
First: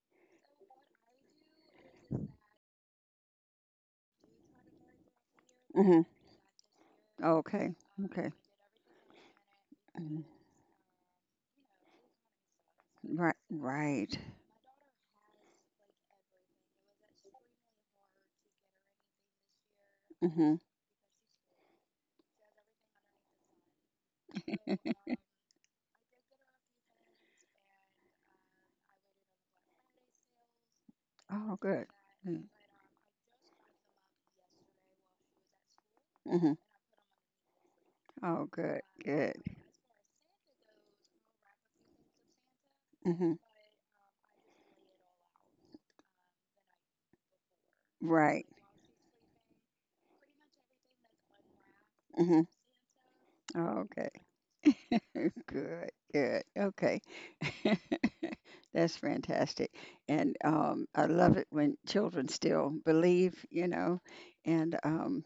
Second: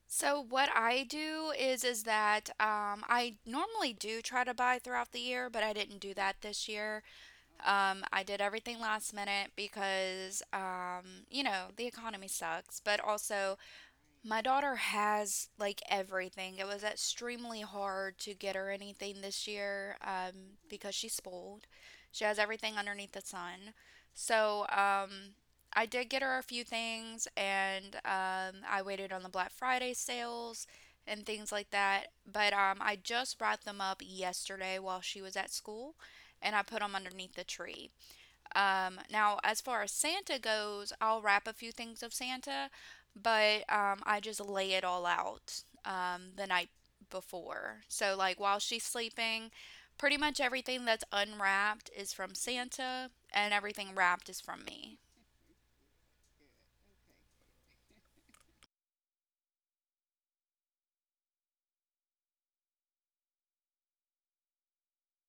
Speaker 1: So what I do is that I normally do try to buy throughout the year, but I didn't
Speaker 2: Hmm
Speaker 1: do that this year.
Speaker 2: Okay.
Speaker 1: I
Speaker 2: Okay.
Speaker 1: did everything last minute
Speaker 2: Mhm.
Speaker 1: because you know, the economy sucks, but
Speaker 2: Right.
Speaker 1: also
Speaker 2: Right.
Speaker 1: my daughter has like everything. It was extremely hard to get her anything this year
Speaker 2: Mm-hmm.
Speaker 1: because she's spoiled. She has everything underneath the sun. So, I did get her a few things, and I waited on the Black Friday sales and things
Speaker 2: Oh,
Speaker 1: like
Speaker 2: good.
Speaker 1: that.
Speaker 2: Mm.
Speaker 1: But I just brought them up yesterday while she was at school,
Speaker 2: Mm-hmm.
Speaker 1: and I put them underneath the tree.
Speaker 2: Oh, good.
Speaker 1: Now,
Speaker 2: Good.
Speaker 1: as far as Santa goes, I'll wrap a few things of Santa,
Speaker 2: Mm-hmm.
Speaker 1: but I just lay it all out the night before. So, like,
Speaker 2: Right.
Speaker 1: while she's sleeping, pretty much everything that's unwrapped is from
Speaker 2: Mm-hmm.
Speaker 1: Santa, and
Speaker 2: Oh,
Speaker 1: everything
Speaker 2: okay.
Speaker 1: wrapped is from me.
Speaker 2: Good. Good. Okay. That's fantastic. And I love it when children still believe, you know, and um,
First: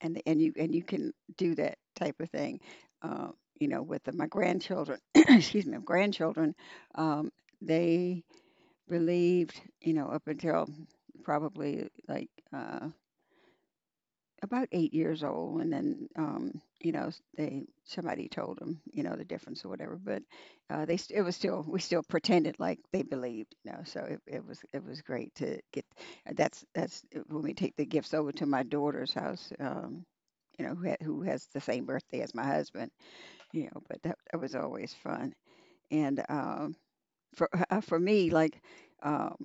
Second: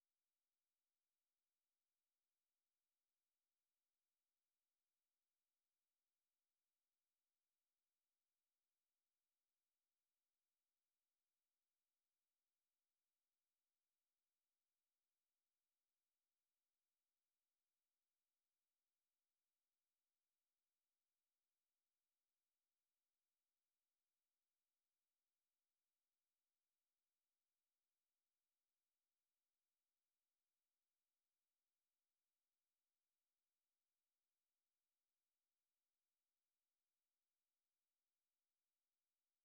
Speaker 2: and and you can do that type of thing, uh, my grandchildren. Excuse me, my grandchildren. Um, they believed, you know, up until probably like. Uh, about 8 years old, and then you know they somebody told them you know the difference or whatever, but it was still we still pretended like they believed, you know, so it, it was great to get that's when we take the gifts over to my daughter's house, you know, who has the same birthday as my husband, you know, but that, that was always fun and for for me like um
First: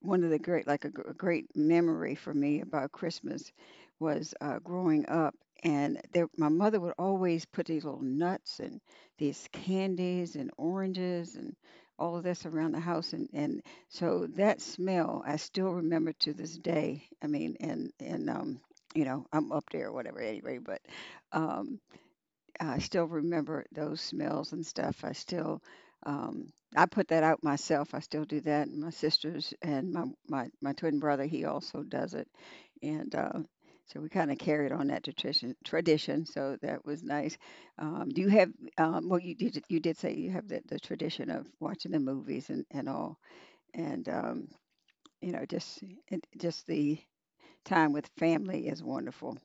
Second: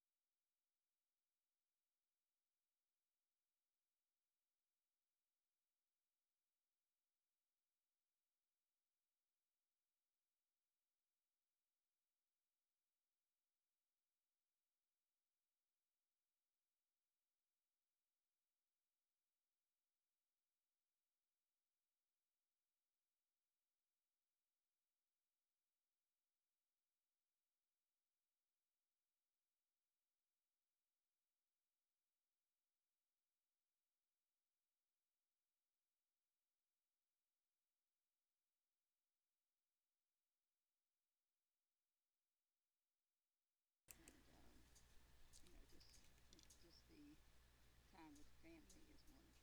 Speaker 2: one of the great a great memory for me about Christmas was, growing up and there, my mother would always put these little nuts and these candies and oranges and all of this around the house, and so that smell I still remember to this day. I mean and You know, I'm up there or whatever anyway, but um I still remember those smells and stuff. I still, um, I put that out myself. I still do that. And my sisters and my twin brother, he also does it, and so we kind of carried on that tradition. Tradition, so that was nice. Do you have? Well, you did say you have the tradition of watching the movies and all, and you know just it, just the time with family is wonderful.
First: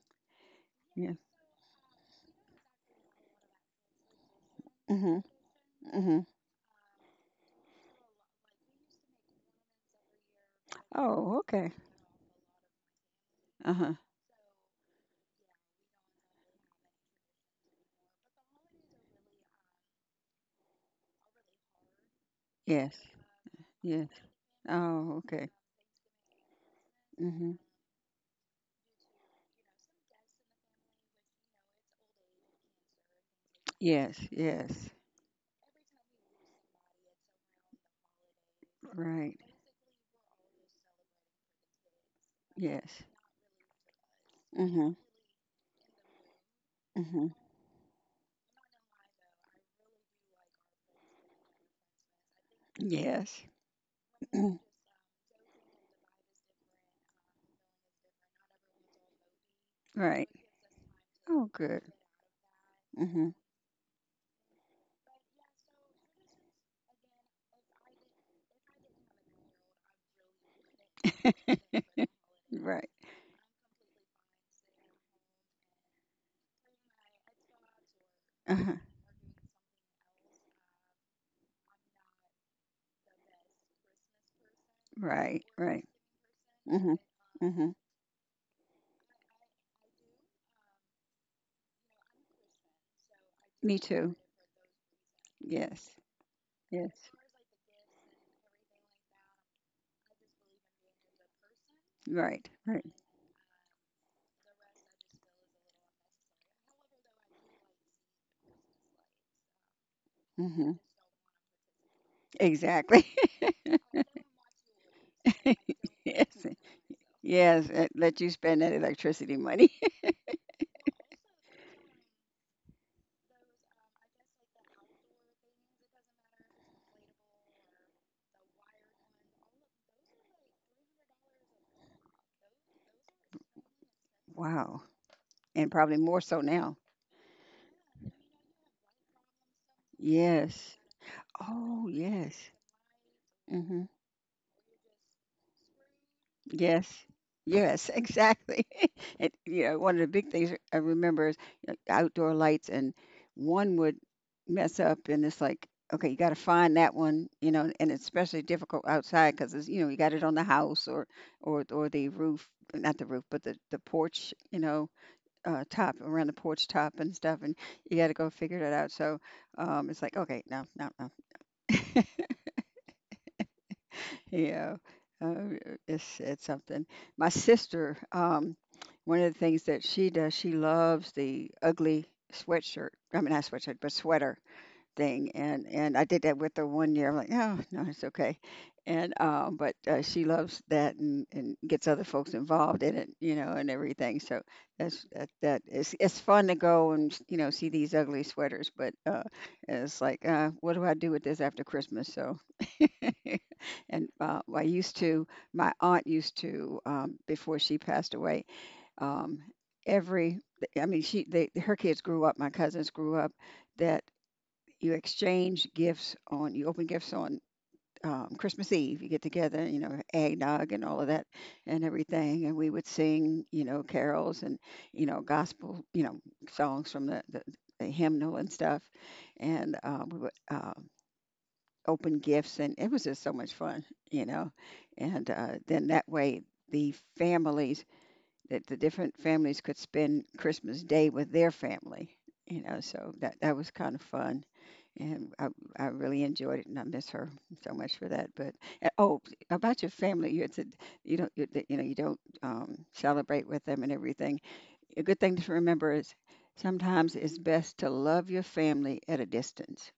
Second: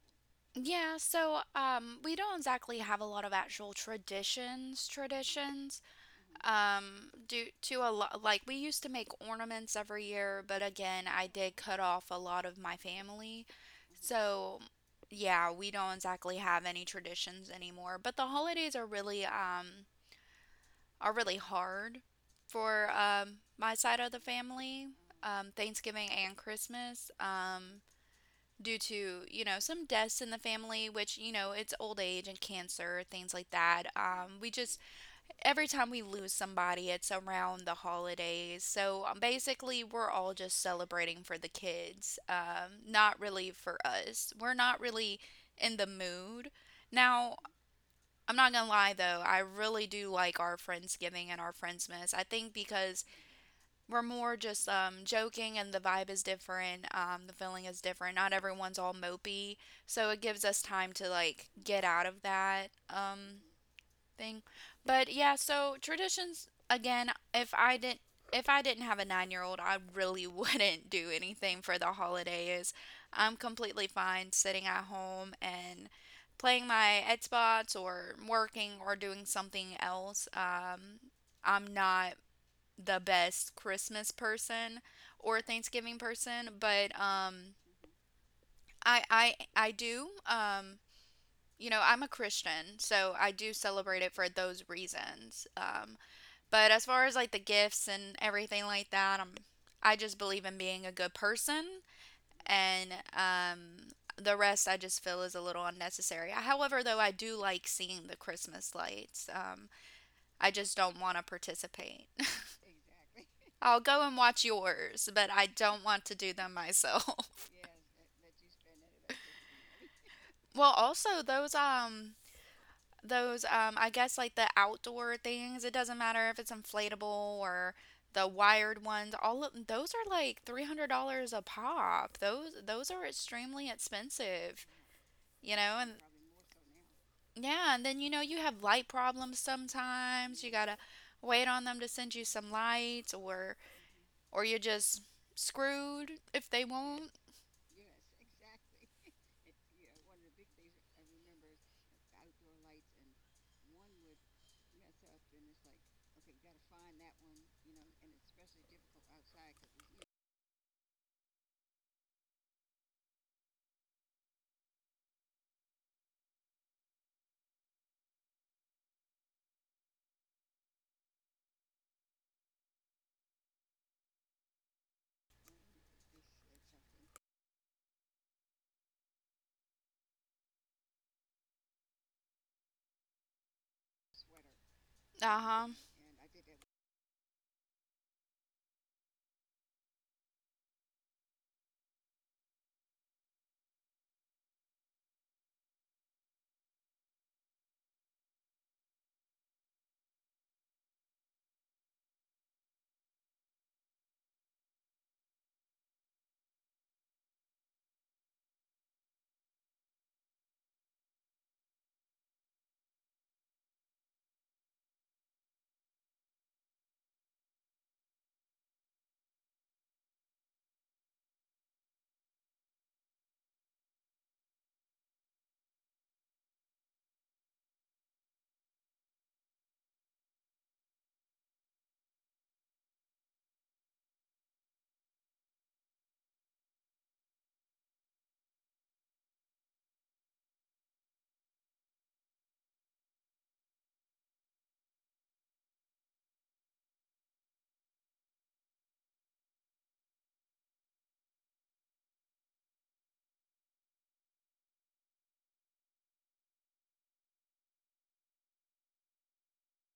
Speaker 1: Yeah,
Speaker 2: Yeah.
Speaker 1: so we don't exactly have a lot of actual traditions,
Speaker 2: Mhm.
Speaker 1: traditions.
Speaker 2: Mhm.
Speaker 1: Due to a lot, like we used to make ornaments every year, but again, I
Speaker 2: Oh,
Speaker 1: did
Speaker 2: okay.
Speaker 1: cut off a lot of my family.
Speaker 2: Uh huh.
Speaker 1: So, yeah, we don't exactly have any traditions anymore. But the holidays are really are really hard for
Speaker 2: Yes.
Speaker 1: my side
Speaker 2: Yeah.
Speaker 1: of the family.
Speaker 2: Oh, okay.
Speaker 1: Thanksgiving and Christmas.
Speaker 2: Mhm.
Speaker 1: Due to, you know, some deaths in the family, which, you know, it's old age and cancer, things like that,
Speaker 2: Yes,
Speaker 1: we just
Speaker 2: yes.
Speaker 1: every time we lose somebody it's around the holidays, so
Speaker 2: Right.
Speaker 1: basically we're all just celebrating for the kids,
Speaker 2: Yes.
Speaker 1: not really for us. We're not
Speaker 2: Mhm.
Speaker 1: really in the mood
Speaker 2: Mhm.
Speaker 1: now. I'm not gonna lie though, I really do like our friendsgiving and our friendsmas. I think because
Speaker 2: Yes.
Speaker 1: we're more just joking and the vibe is different, the feeling is different, not everyone's all mopey, so it
Speaker 2: Right.
Speaker 1: gives us time to like
Speaker 2: Oh,
Speaker 1: get
Speaker 2: good.
Speaker 1: out of that,
Speaker 2: Mhm.
Speaker 1: thing. But yeah, so traditions again, if I didn't have a 9 year old, I really wouldn't do anything for the holidays.
Speaker 2: Right.
Speaker 1: I'm completely fine sitting at home and playing my Xbox or working
Speaker 2: Uh-huh.
Speaker 1: or doing something else, I'm not the best Christmas person or
Speaker 2: Right, right.
Speaker 1: Thanksgiving person, but
Speaker 2: Mhm. Mhm.
Speaker 1: I do. You know, I'm a Christian, so I do
Speaker 2: Me
Speaker 1: celebrate it
Speaker 2: too.
Speaker 1: for those reasons.
Speaker 2: Yes.
Speaker 1: But as
Speaker 2: Yes.
Speaker 1: far as like the gifts and everything like that, I'm I just believe in being a good person,
Speaker 2: Right. Right.
Speaker 1: and um, the rest I just feel is a little unnecessary. However, though, I do like seeing the Christmas lights. I
Speaker 2: Mhm.
Speaker 1: just don't want to participate.
Speaker 2: Exactly.
Speaker 1: I'll go and watch yours, but I don't want to
Speaker 2: Yes.
Speaker 1: do them myself.
Speaker 2: Yes, it let you spend that electricity money.
Speaker 1: Well, also those those I guess like the outdoor things, it doesn't matter if it's inflatable or the wired ones, all of those are like $300 a pop. Those are extremely expensive,
Speaker 2: Wow.
Speaker 1: you
Speaker 2: And
Speaker 1: know, and
Speaker 2: probably more so now.
Speaker 1: yeah, and then you know you have light problems sometimes. You
Speaker 2: Yes.
Speaker 1: gotta wait on them
Speaker 2: Oh,
Speaker 1: to send you
Speaker 2: yes.
Speaker 1: some lights,
Speaker 2: hmm
Speaker 1: or you're just screwed if they
Speaker 2: Yes.
Speaker 1: won't.
Speaker 2: Yes, exactly. It, you know, one of the big things I remember is you know, outdoor lights, and one would mess up, and it's like, okay, you got to find that one, you know, and it's especially difficult outside because it's, you know, you got it on the house or or the roof, not the roof, but the porch, you know, top around the porch top and stuff, and you got to go figure that out. So it's like, okay, no, no, no. Yeah, oh, it's something. My sister, one of the things that she does, she loves the ugly sweatshirt. I mean, not sweatshirt, but sweater thing.
Speaker 1: Uh huh.
Speaker 2: And I did that with her one year. I'm like, oh no, it's okay. And but she loves that and gets other folks involved in it, you know, and everything. So that's that that is it's fun to go and you know see these ugly sweaters, but it's like, what do I do with this after Christmas? So. And I used to, my aunt used to, before she passed away, um, every, I mean, she, they, her kids grew up, my cousins grew up, that you exchange gifts on, you open gifts on Christmas Eve. You get together, you know, eggnog and all of that and everything. And we would sing, you know, carols and, you know, gospel, you know, songs from the hymnal and stuff. And we would, open gifts and it was just so much fun, you know, and then that way the families the different families could spend Christmas Day with their family, you know, so that that was kind of fun. and I, I really enjoyed it, and I miss her so much for that. But oh About your family, you had said you don't you, you know you don't celebrate with them and everything, a good thing to remember is sometimes it's best to love your family at a distance,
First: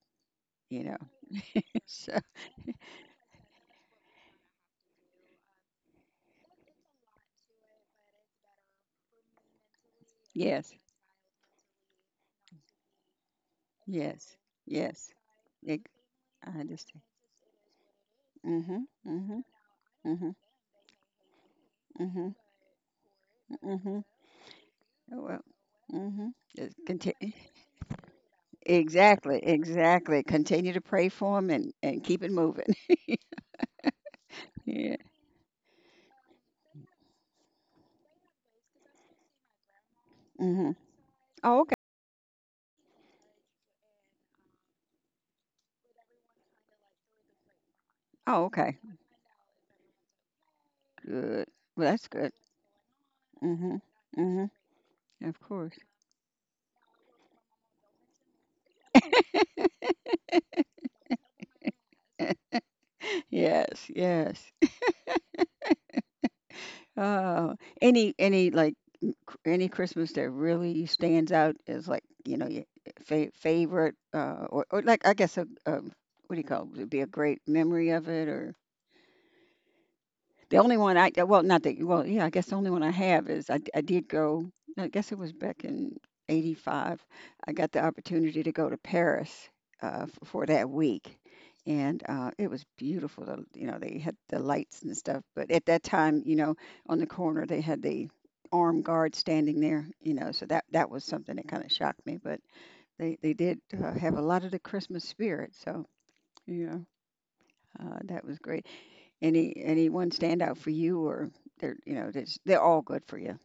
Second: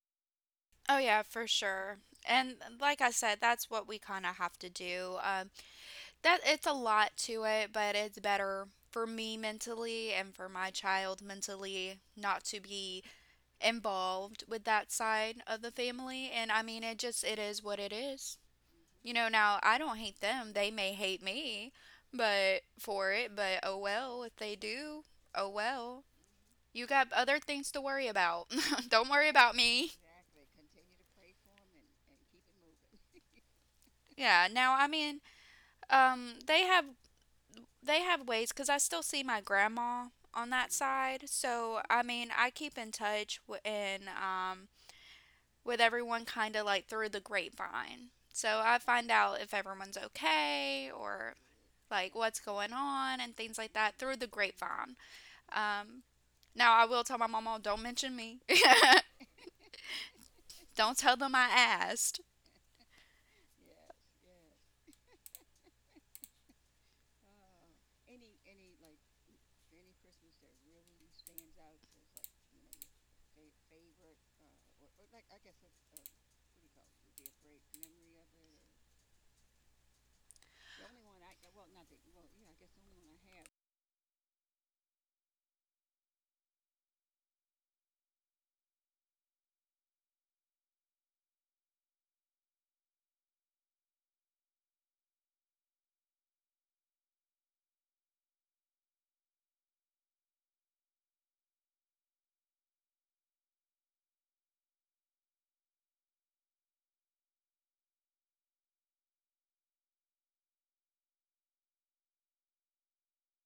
Speaker 2: you know.
Speaker 1: Oh yeah, for sure.
Speaker 2: So
Speaker 1: And like I said, that's what we kind of have to do. That it's a lot to it, but it's better for me mentally and for my
Speaker 2: yes.
Speaker 1: child mentally not to be
Speaker 2: Yes.
Speaker 1: involved with that
Speaker 2: Yes.
Speaker 1: side of the
Speaker 2: Eg-
Speaker 1: family. And I
Speaker 2: I
Speaker 1: mean, it
Speaker 2: understand.
Speaker 1: just it is what it is.
Speaker 2: Mhm.
Speaker 1: You know,
Speaker 2: Mhm.
Speaker 1: now I don't hate
Speaker 2: Mhm.
Speaker 1: them. They may hate me,
Speaker 2: Mhm.
Speaker 1: but for it, but oh
Speaker 2: Mhm.
Speaker 1: well, if they do,
Speaker 2: Oh, well.
Speaker 1: oh well.
Speaker 2: Mhm. Just
Speaker 1: You got
Speaker 2: continue.
Speaker 1: other things to worry about. Don't worry
Speaker 2: Exactly.
Speaker 1: about me.
Speaker 2: Exactly. Continue to pray for him and keep it moving.
Speaker 1: Yeah, now I
Speaker 2: Yeah.
Speaker 1: mean Um, they have they have ways because I still see my grandma on that
Speaker 2: Mhm.
Speaker 1: side.
Speaker 2: Oh, okay.
Speaker 1: So I mean, I keep in touch and with everyone kind of like through the grapevine.
Speaker 2: Oh,
Speaker 1: So I
Speaker 2: okay.
Speaker 1: find out if everyone's okay or
Speaker 2: Good. Well, that's
Speaker 1: like
Speaker 2: good.
Speaker 1: what's going on and things like
Speaker 2: Mhm.
Speaker 1: that through the
Speaker 2: Mhm.
Speaker 1: grapevine.
Speaker 2: Of course.
Speaker 1: Um, Now I will tell my mama, don't mention me. Don't tell them I asked.
Speaker 2: Yes. Yes. Oh, any like m- cr- any Christmas that really stands out is like you know your favorite, or like I guess a, what do you call it? Would it be a great memory of it? Or the only one I well, not the well, yeah, I guess the only one I have is I did go. I guess it was back in '85. I got the opportunity to go to Paris for that week, and it was beautiful. You know, they had the lights and stuff. But at that time, you know, on the corner they had the armed guard standing there. You know, so that was something that kind of shocked me. But they did have a lot of the Christmas spirit. So yeah, that was great. Any one stand out for you? Or they're you know they're all good for you.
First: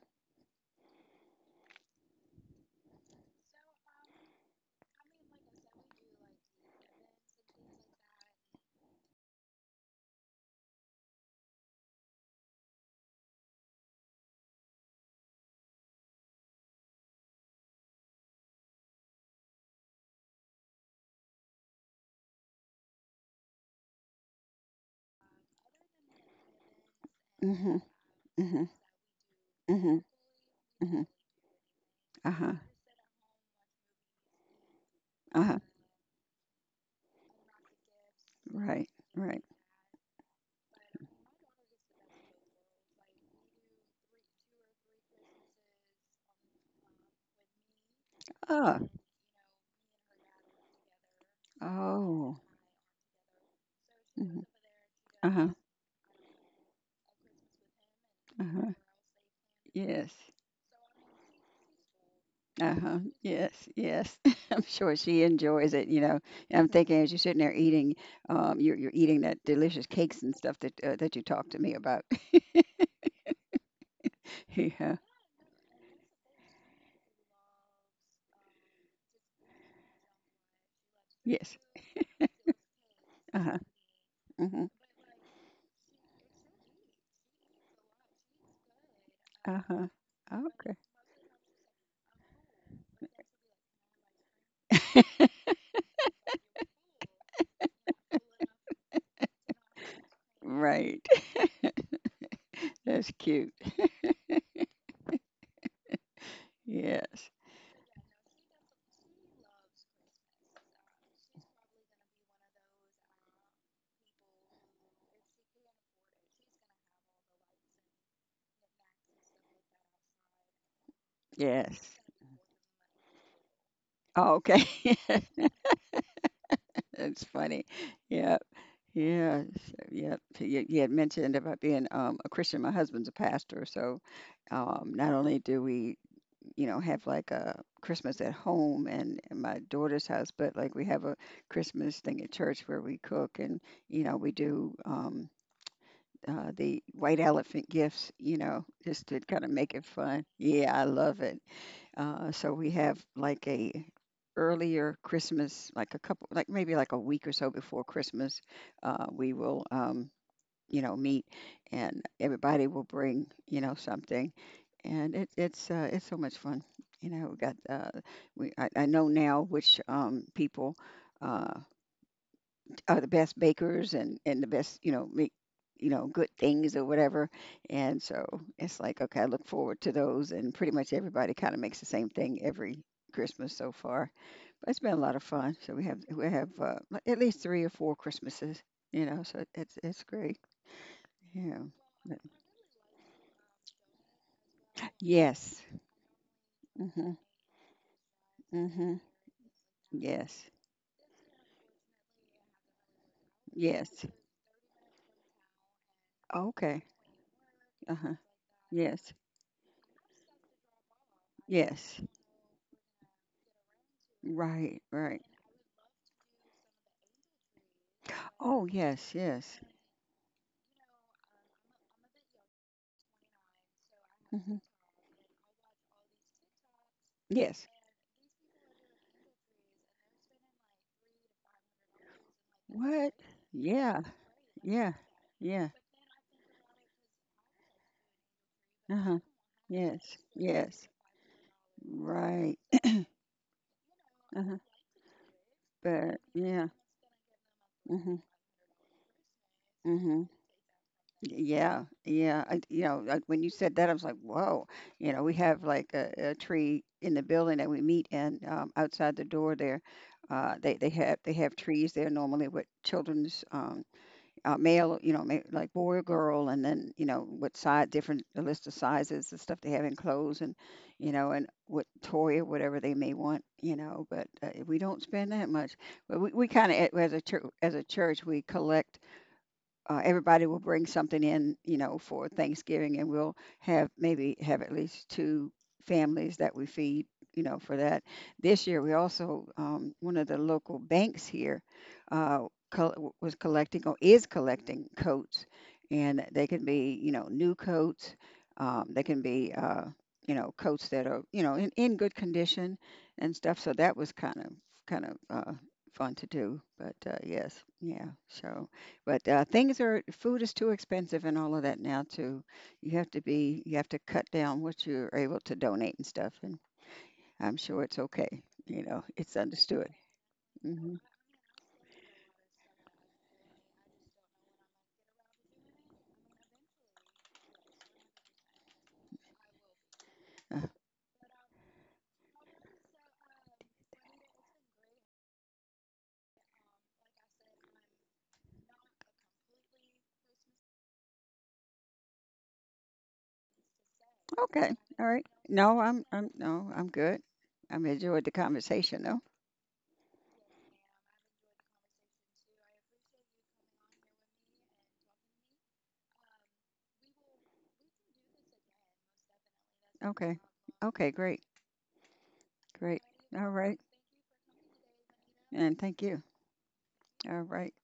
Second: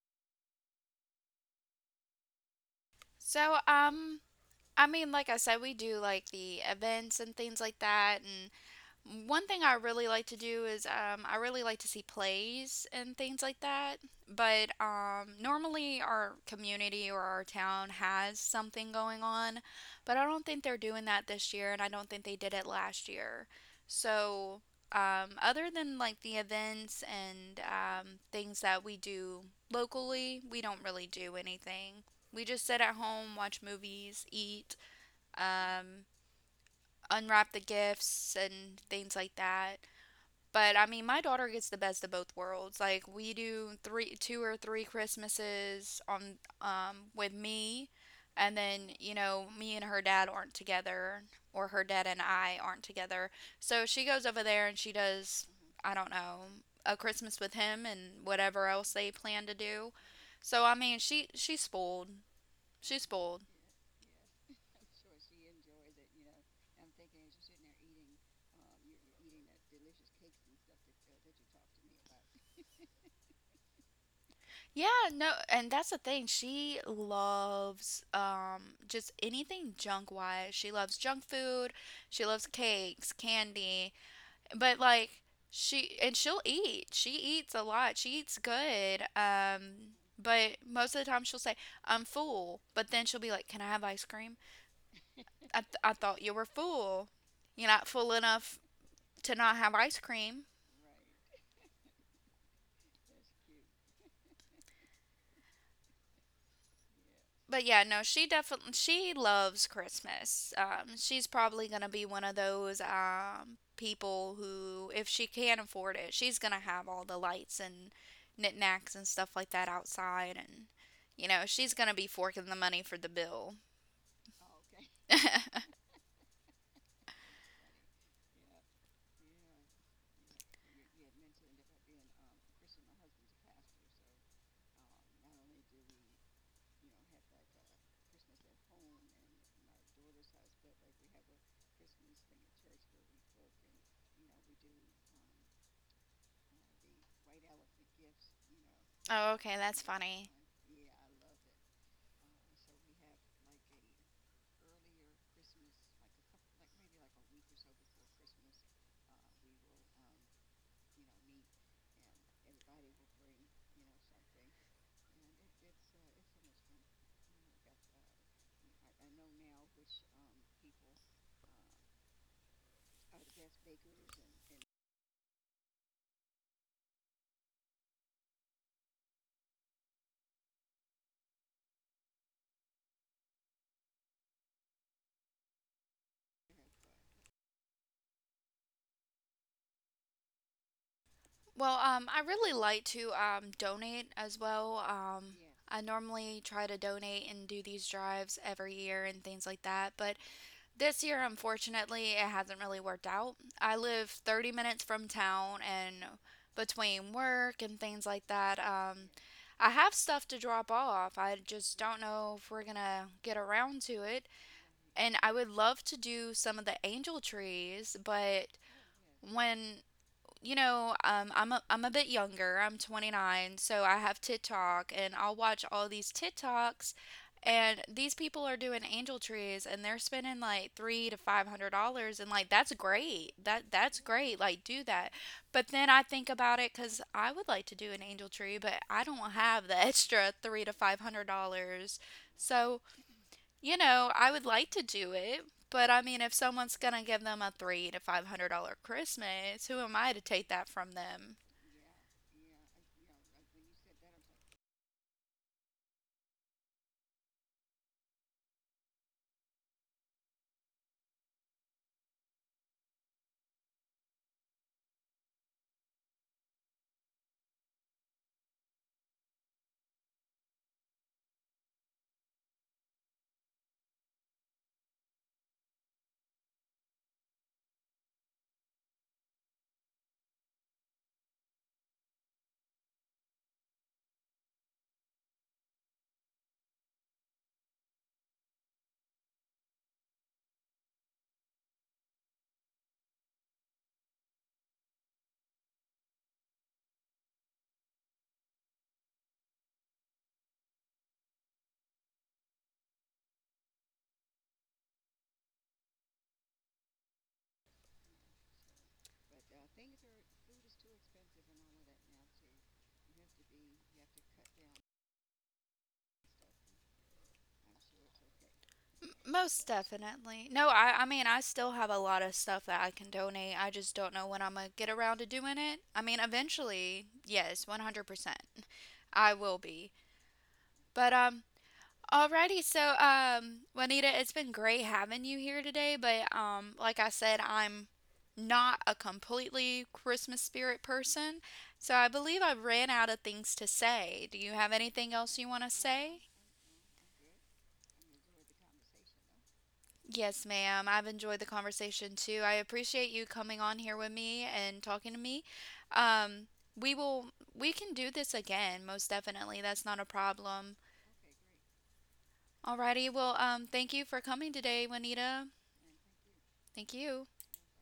Speaker 1: So I mean, like I said, we do like the events and things like that, and one thing I really like to do is I really like to see plays and things like that. But normally our community or our town has something going on, but I don't think they're doing that this year, and I don't think they did it last year. So, other than like the events and
Speaker 2: Mhm.
Speaker 1: things
Speaker 2: Mhm.
Speaker 1: that we do
Speaker 2: Mhm.
Speaker 1: locally, we don't really
Speaker 2: Mhm.
Speaker 1: do anything.
Speaker 2: Uh
Speaker 1: We
Speaker 2: huh.
Speaker 1: just sit at home, watch movies, eat,
Speaker 2: Uh huh.
Speaker 1: um, unwrap the gifts, and
Speaker 2: Right.
Speaker 1: things like
Speaker 2: Right.
Speaker 1: that. But I mean, my daughter gets the best of both worlds. Like we do three, two or three Christmases on with me, and
Speaker 2: Ah.
Speaker 1: then you know me and her dad aren't together, or her dad and
Speaker 2: Oh.
Speaker 1: I aren't together. So she goes over
Speaker 2: Mhm.
Speaker 1: there and she
Speaker 2: Uh
Speaker 1: does,
Speaker 2: huh.
Speaker 1: I don't know, a Christmas with him and
Speaker 2: Uh
Speaker 1: whatever
Speaker 2: huh.
Speaker 1: else they plan to do.
Speaker 2: Yes.
Speaker 1: So I mean, she's spoiled.
Speaker 2: Uh huh.
Speaker 1: She's spoiled.
Speaker 2: Yes. Yes. I'm sure she enjoys it. And I'm thinking as you're sitting there eating, you're eating that delicious cakes and stuff that that you talked to me about.
Speaker 1: Yeah,
Speaker 2: Yeah.
Speaker 1: no, and that's the thing. She loves just anything junk wise. She loves junk
Speaker 2: Yes.
Speaker 1: food, she loves cakes,
Speaker 2: Uh huh.
Speaker 1: candy,
Speaker 2: Mhm.
Speaker 1: but like she'll eat. She eats a lot. She eats good.
Speaker 2: Uh huh.
Speaker 1: But
Speaker 2: Okay.
Speaker 1: most of the time she'll say, "I'm full." But then she'll be like, "Can I have ice cream?" I thought you were full. You're not full enough to not have ice cream.
Speaker 2: Right. That's cute. Yes.
Speaker 1: But yeah, no, she definitely she loves Christmas. She's probably gonna be one of those people who, if she can afford it, she's gonna have all the lights and knickknacks and stuff like that outside, and you know she's gonna
Speaker 2: Yes.
Speaker 1: be forking the money for the bill.
Speaker 2: Oh, okay. That's funny. Yeah. Yeah. So, yeah. So you had mentioned about being a Christian. My husband's a pastor. So not only do we, you know, have like a Christmas at home and in my daughter's house, but like we have a Christmas thing at church where we cook, and, you know, we do the white elephant gifts, you know, just to
Speaker 1: Oh,
Speaker 2: kind of
Speaker 1: okay,
Speaker 2: make
Speaker 1: that's
Speaker 2: it fun.
Speaker 1: funny.
Speaker 2: Yeah. I love it. So we have like a earlier Christmas, like a couple, like maybe like a week or so before Christmas, we will, you know, meet, and everybody will bring, you know, something, and it's so much fun. You know, we got we I know now which people Uh, are the best bakers, and the best, you know, make, you know, good things or whatever. And so it's like, okay, I look forward to those, and pretty much everybody kind of makes the same thing every Christmas so far, but it's been a lot of fun. So we have at least three or four Christmases, you know, so it's great. Yeah.
Speaker 1: Well,
Speaker 2: But
Speaker 1: I really like to donate as well.
Speaker 2: yes.
Speaker 1: I normally try to
Speaker 2: Mhm.
Speaker 1: donate and do these drives every
Speaker 2: Mhm.
Speaker 1: year and things like that. But
Speaker 2: Yes.
Speaker 1: this year, unfortunately, it hasn't really worked out. I
Speaker 2: Yes.
Speaker 1: live 30 minutes from town, and
Speaker 2: Okay.
Speaker 1: between work and things
Speaker 2: Uh-huh.
Speaker 1: like that,
Speaker 2: Yes.
Speaker 1: I have stuff to drop off. I just don't
Speaker 2: Yes.
Speaker 1: know if we're gonna get around to it.
Speaker 2: Right.
Speaker 1: And
Speaker 2: Right.
Speaker 1: I would love to do some of the angel trees, but
Speaker 2: Oh yes.
Speaker 1: when
Speaker 2: Yes.
Speaker 1: you know, I'm a bit younger. I'm 29, so I have
Speaker 2: Mhm.
Speaker 1: TikTok, and I'll watch all these TikToks,
Speaker 2: Yes.
Speaker 1: and these people are doing angel trees, and they're spending like three to five hundred dollars, and like that's
Speaker 2: What?
Speaker 1: great. That that's
Speaker 2: Yeah,
Speaker 1: great. Like do
Speaker 2: yeah,
Speaker 1: that, but
Speaker 2: yeah.
Speaker 1: then I think about it because I would like to do an angel tree, but I
Speaker 2: Uh-huh.
Speaker 1: don't have the
Speaker 2: Yes,
Speaker 1: extra three to
Speaker 2: yes.
Speaker 1: five hundred dollars.
Speaker 2: Right.
Speaker 1: So you know, I would
Speaker 2: Uh-huh.
Speaker 1: like to do it, but I
Speaker 2: But
Speaker 1: mean, if
Speaker 2: yeah.
Speaker 1: someone's gonna give them a three to
Speaker 2: Mm-hmm.
Speaker 1: five hundred dollar Christmas, who am I to
Speaker 2: Mm-hmm.
Speaker 1: take that from them?
Speaker 2: Yeah, yeah. You know, like when you said that, I was like, whoa. You know, we have like a tree in the building that we meet in, outside the door there. They have trees there normally with children's, male, you know, like boy or girl, and then you know what size, different a list of sizes and stuff they have in clothes, and you know, and what toy or whatever they may want, you know. But we don't spend that much. But we kind of, as a church, we collect everybody will bring something in, you know, for Thanksgiving, and we'll have maybe have at least two families that we feed, you know, for that. This year, we also, one of the local banks here uh, was collecting, or is collecting, coats, and they can be, you know, new coats. They can be, you know, coats that are, you know, in good condition and stuff. So that was kind of fun to do. But yes, yeah, so. But, things are, food is too expensive and all of that now too. You have to be, you have to cut down what you're able to donate and stuff, and I'm sure it's okay, you know, it's
Speaker 1: Most
Speaker 2: understood.
Speaker 1: definitely. No,
Speaker 2: Mhm.
Speaker 1: I mean, I still have a lot of stuff that I can donate. I just don't know when I'm gonna get around to doing it. I mean, eventually, yes, 100%. I will be.
Speaker 2: Uh,
Speaker 1: But Alrighty, so Juanita, it's been great having you here today, but like I said, I'm not a completely Christmas spirit person, so I believe I ran out of things to say. Do you have
Speaker 2: okay, all
Speaker 1: anything
Speaker 2: right.
Speaker 1: else you want to
Speaker 2: No,
Speaker 1: say?
Speaker 2: I'm no, I'm good. I'm enjoyed the conversation though.
Speaker 1: Yes, ma'am. I've enjoyed the conversation too. I appreciate you coming on here with me and talking to me. Um, we will, we can do this again, most definitely. That's not a
Speaker 2: Okay.
Speaker 1: problem.
Speaker 2: Okay, great. Great.
Speaker 1: Alrighty, well,
Speaker 2: All right.
Speaker 1: thank you for coming today, Juanita.
Speaker 2: And thank you.
Speaker 1: Thank you.
Speaker 2: All right.